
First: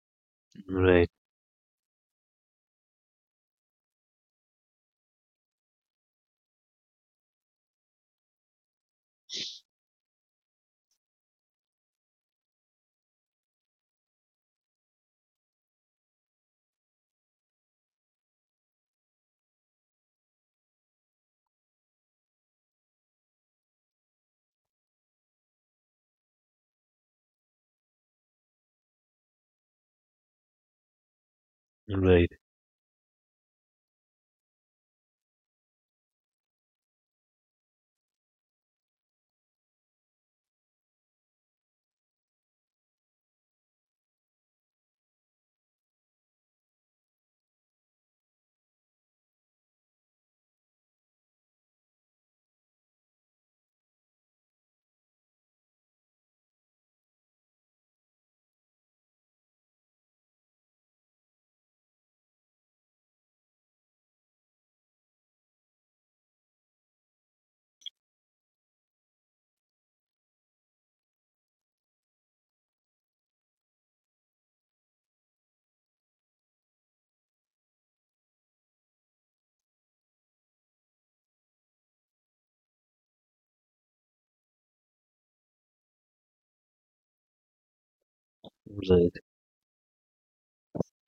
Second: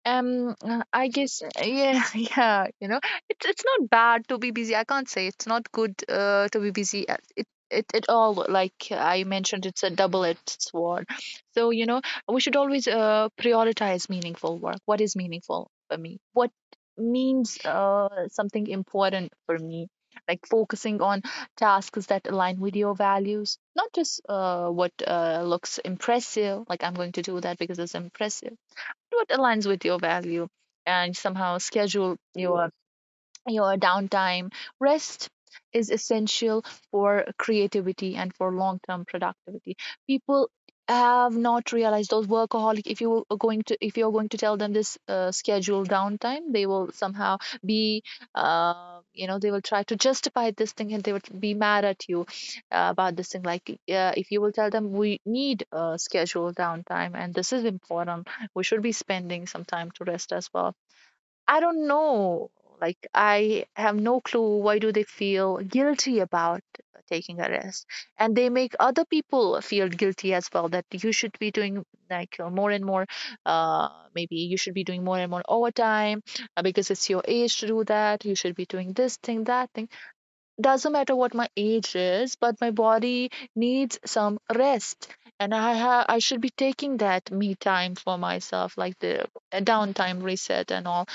Speaker 2: I
Speaker 1: Right.
Speaker 2: guess, yeah. Yeah, you know, it's not bad to be busy. I can't say it's not good to be busy. It all, like I mentioned, it's a double-edged sword. So, you know, we should always prioritize meaningful work. What is meaningful for me? What means something important for me? Like, focusing on tasks that align with your values, not just what looks impressive, like, I'm going to do that because it's impressive. What aligns with your value, and somehow schedule
Speaker 1: Right.
Speaker 2: your downtime. Rest is essential for creativity and for long term productivity. People have not realized, those workaholic, if you are going to if you're going to tell them this scheduled downtime, they will somehow be, you know, they will try to justify this thing and they will be mad at you about this thing, like, if you will tell them we need scheduled downtime and this is important, we should be spending some time to rest as well. I don't know. Like, I have no clue why do they feel guilty about taking a rest, and they make other people feel guilty as well, that you should be doing, like, more and more. Uh, Maybe you should be doing more and more overtime because it's your age to do that. You should be doing this thing, that thing. Doesn't matter what my age is, but my body needs some rest, and I should be taking that me time for myself, like
Speaker 1: Right.
Speaker 2: the downtime reset and all.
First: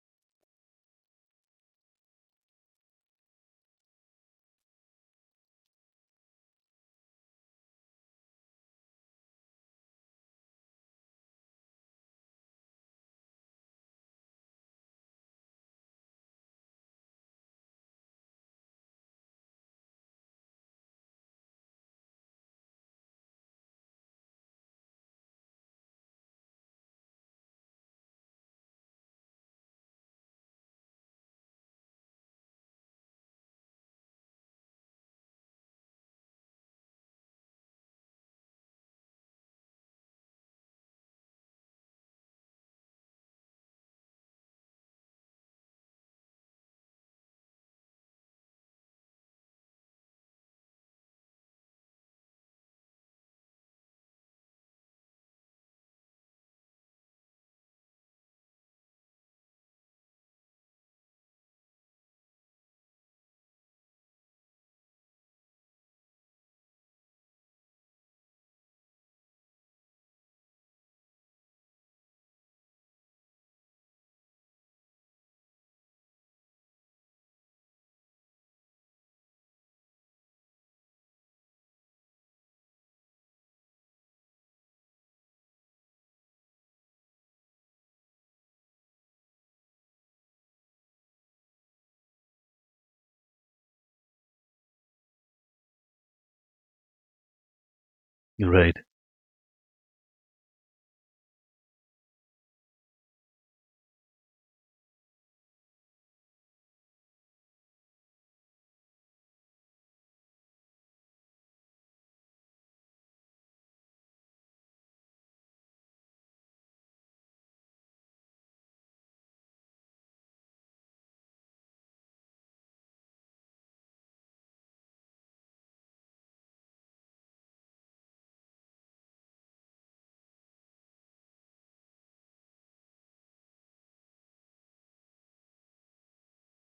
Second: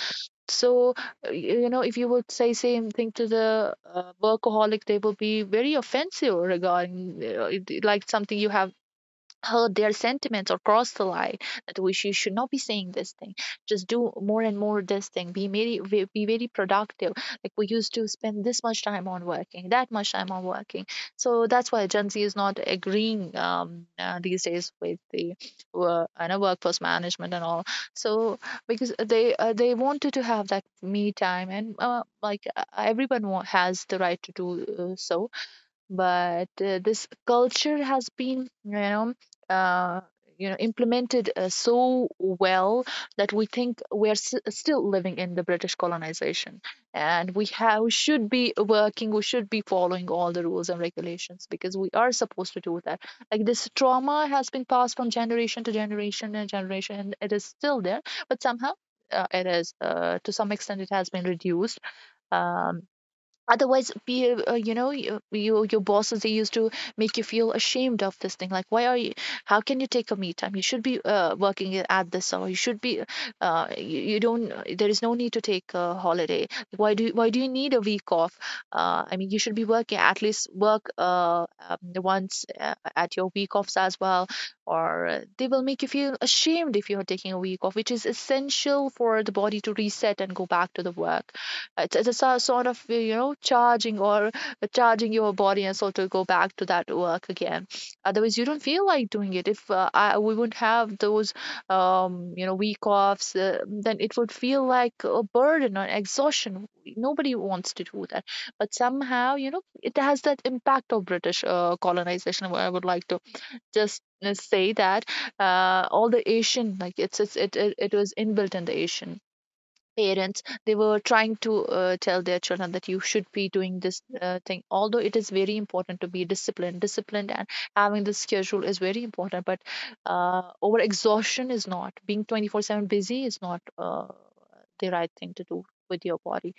Speaker 2: So, you know, if you would say same thing to the workaholic, they will be very offensive regarding like, something you have hurt their sentiments or cross the line, that we should not be saying this thing, just do more and more this thing, be very be very productive, like we used to spend this much time on working, that much time on working. So that's why Gen Z is not agreeing, these days, with the workforce management and all. So because they wanted to have that me time, and like, everyone has the right to do, so. But this culture has been, you know, uh, implemented so well, that we think we're still living in the British colonization, and we should be working, we should be following all the rules and regulations because we are supposed to do that. Like, this trauma has been passed from generation to generation and generation, and it is still there. But somehow, it is, to some extent, it has been reduced. Um, otherwise, be, you know, you, your bosses, they used to make you feel ashamed of this thing, like, why are you, how can you take a me time, you should be working, at this hour, you should be you don't, there is no need to take a holiday, why do you need a week off, I mean, you should be working, at least work, once at your week offs as well, or they will make you feel ashamed if you are taking a week off, which is essential for the body to reset and go back to the work. It's a sort of, you know, charging or charging your body and soul to go back to that work again. Otherwise, you don't
Speaker 1: Right.
Speaker 2: feel like doing it, if we wouldn't have those week offs, then it would feel like a burden or exhaustion. Nobody wants to do that. But somehow, you know, it has that impact of British colonization, I would like to just say that all the Asian, like, it was inbuilt in the Asian parents. They were trying to tell their children that you should be doing this thing, although it is very important to be disciplined, and having the schedule is very important, but over exhaustion is not, being 24/7 busy is not the right thing to do with your body.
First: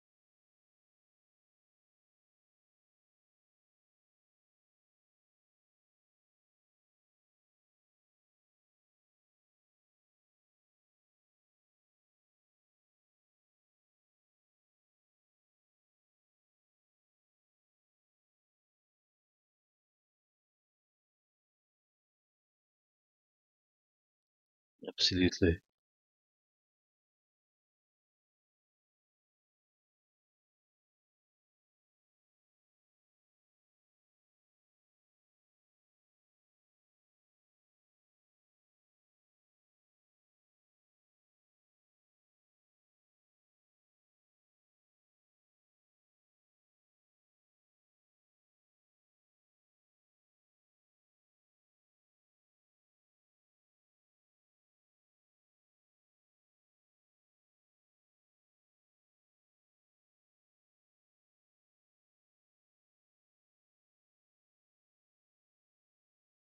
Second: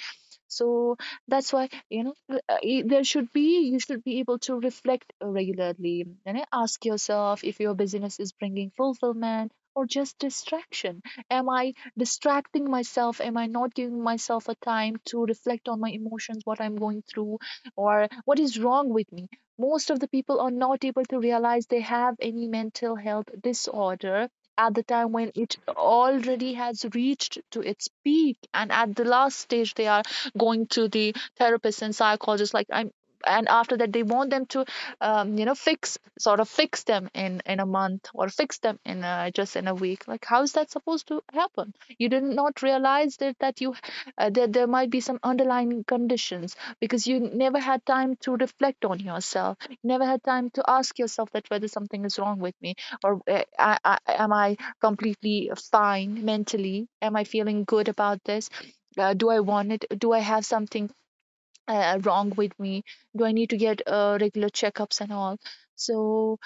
Speaker 2: So that's why, you know, there should be you should be able to reflect regularly and then ask yourself if your business is bringing fulfillment or just distraction. Am I distracting myself? Am I not giving myself a time to reflect on my emotions, what I'm going through, or what is wrong with me? Most of the people are not able to realize they have any mental health disorder at the time when it
Speaker 1: Absolutely.
Speaker 2: already has reached to its peak, and at the last stage they are going to the therapist and psychologist, like, I'm. And after that, they want them to, you know, fix, sort of fix them in a month, or fix them in just in a week. Like, how is that supposed to happen? You did not realize that you, that there might be some underlying conditions, because you never had time to reflect on yourself, you never had time to ask yourself that whether something is wrong with me, or, am I completely fine mentally? Am I feeling good about this? Do I want it? Do I have something wrong with me? Do I need to get regular checkups and all? So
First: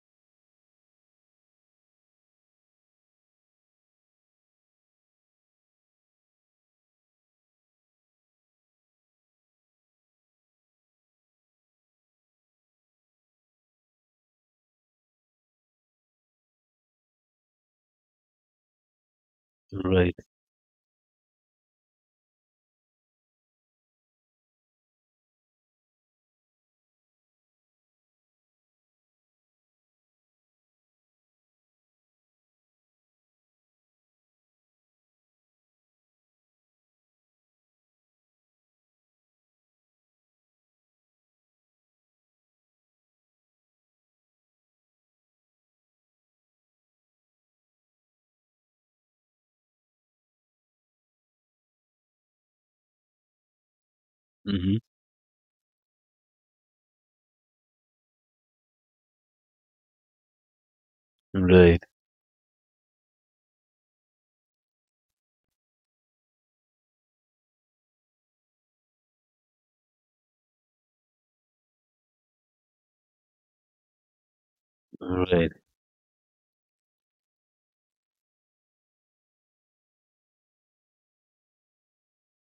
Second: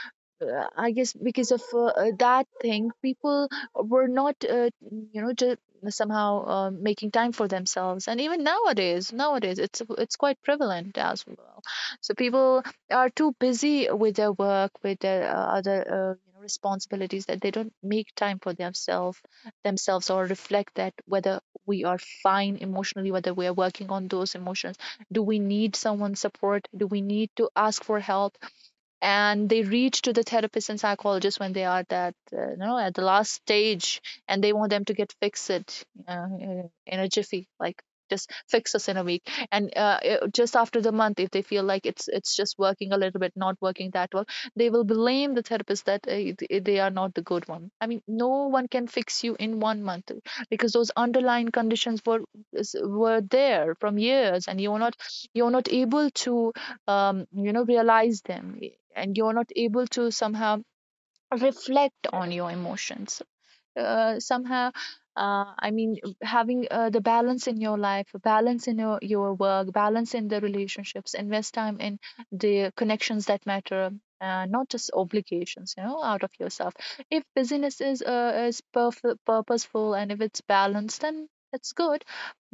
Speaker 2: I guess, because of that thing, people were not, you know, just somehow making time for themselves. And even nowadays, it's quite prevalent as well. So people are too busy with their work, with their other, responsibilities, that they don't make time for themselves,
Speaker 1: Right.
Speaker 2: or reflect that whether we are fine emotionally, whether we are working on those emotions. Do we need someone's support? Do we need to ask for help? And they reach to the therapist and psychologist when they are that, you know, at the last stage, and they want them to get fixed it in a jiffy, like, just fix us in a week. And just after the month, if they feel like it's just working a little bit, not working that well, they will blame the therapist that, they are not the good one. I mean, no one can fix you in one month, because those underlying conditions were, were there from years, and
Speaker 1: Mm-hmm.
Speaker 2: you're not able to, you know, realize them. And you're not able to somehow
Speaker 1: Right.
Speaker 2: act on your emotions, somehow, I mean, having the balance in your life, balance in your work, balance in the relationships, invest time in the connections that matter, not just
Speaker 1: Right.
Speaker 2: obligations, you know, out of yourself. If busyness is purposeful, and if it's balanced, then it's good.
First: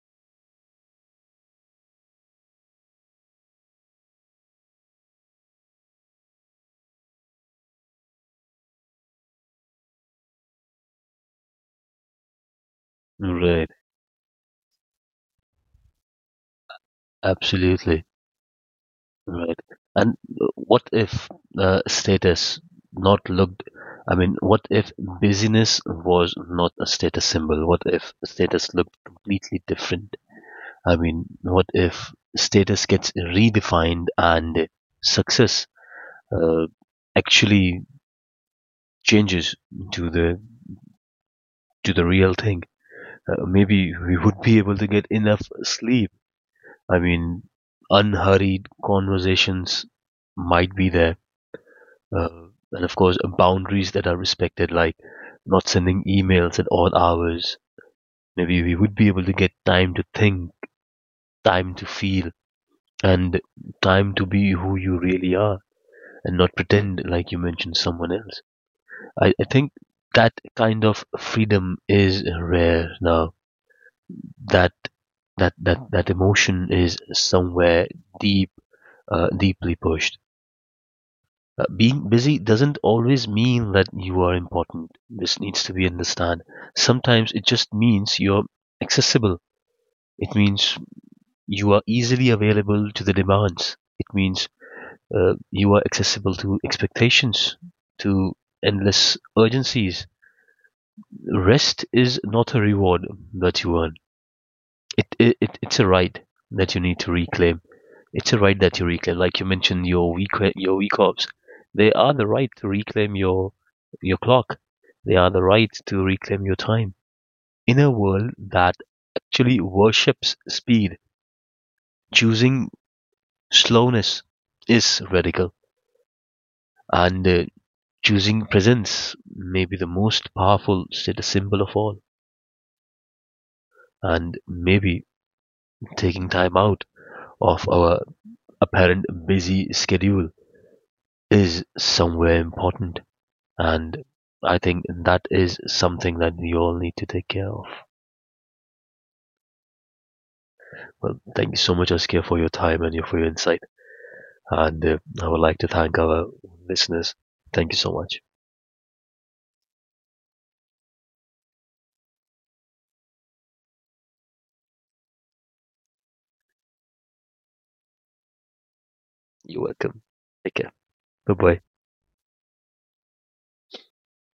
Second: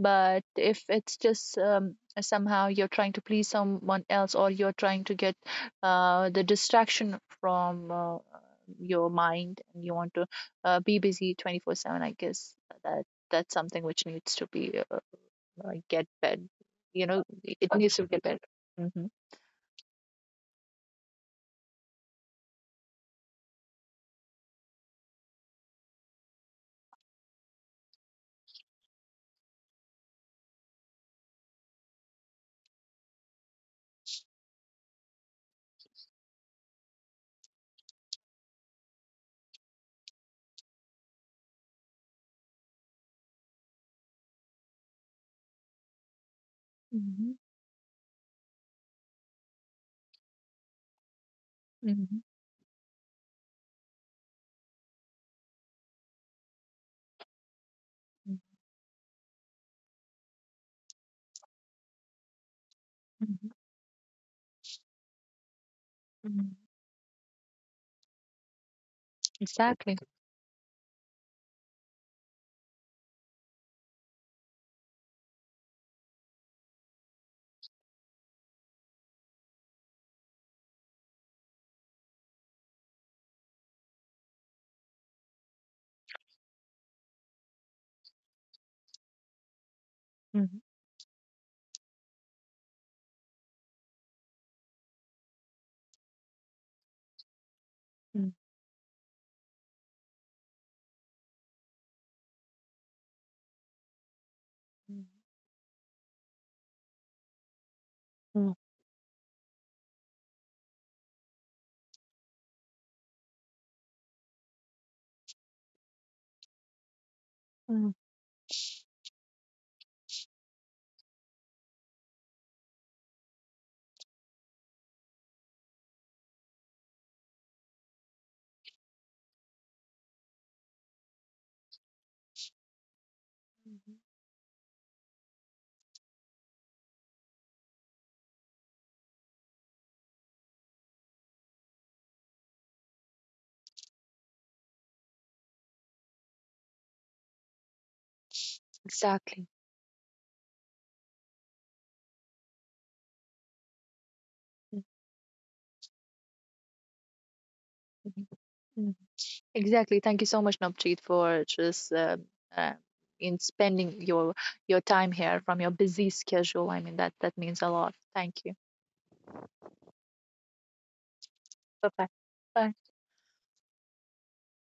Speaker 2: But if it's just, somehow you're trying to please someone else, or you're trying to get the distraction from your mind, and you want to be busy 24/7, I guess, that's
Speaker 1: Right.
Speaker 2: something which needs to be get better. You know, it needs
Speaker 1: Absolutely.
Speaker 2: to get better. Mm-hmm.
Speaker 1: Right. And what if status not looked, I mean, what if busyness was not a status symbol? What if status looked completely different? I mean, what if status gets redefined and success uh, actually changes to the to the real thing? Maybe we would be able to get enough sleep. I
Speaker 2: Mm-hmm.
Speaker 1: mean, unhurried conversations might be there.
Speaker 2: Mm-hmm.
Speaker 1: Uh, and of course, boundaries that are respected, like not sending emails at odd hours. Maybe we would be able to get time to think, time to feel, and
Speaker 2: Mm-hmm.
Speaker 1: time to be who you really are and
Speaker 2: Mm-hmm.
Speaker 1: not pretend like you mentioned someone else. I think
Speaker 2: Exactly.
Speaker 1: that kind of freedom is rare now. That that emotion is somewhere deep, deeply pushed. Being busy doesn't always mean that you are important. This needs to be understood. Sometimes it just means you're accessible. It
Speaker 2: Mm-hmm.
Speaker 1: means you are easily available to the demands. It means you are accessible to expectations,
Speaker 2: Mm-hmm.
Speaker 1: to endless urgencies. Rest is not a reward that you earn. It's a right that you need to reclaim. It's a
Speaker 2: Mm-hmm.
Speaker 1: right that you reclaim, like you mentioned your week offs. They are the right to reclaim your clock. They are the right to reclaim your time. In a world that actually worships speed, choosing slowness is radical, and choosing presence may be the most powerful status symbol of all.
Speaker 2: Mm-hmm.
Speaker 1: And maybe taking time out of our apparent busy schedule is somewhere important. And I think that is something that you all need to take care of.
Speaker 2: Exactly.
Speaker 1: Well, thank you so much, Askia, for your time and your, for your insight. And I would like to thank our listeners. Thank you so much.
Speaker 2: Mhm. Mhm. Exactly. Thank you so much, Navjeet, for just uh, in spending your time here from your busy schedule. I mean, that means a lot. Thank you.
Speaker 1: You're welcome. Take care. Bye bye.
Speaker 2: Bye bye. Bye.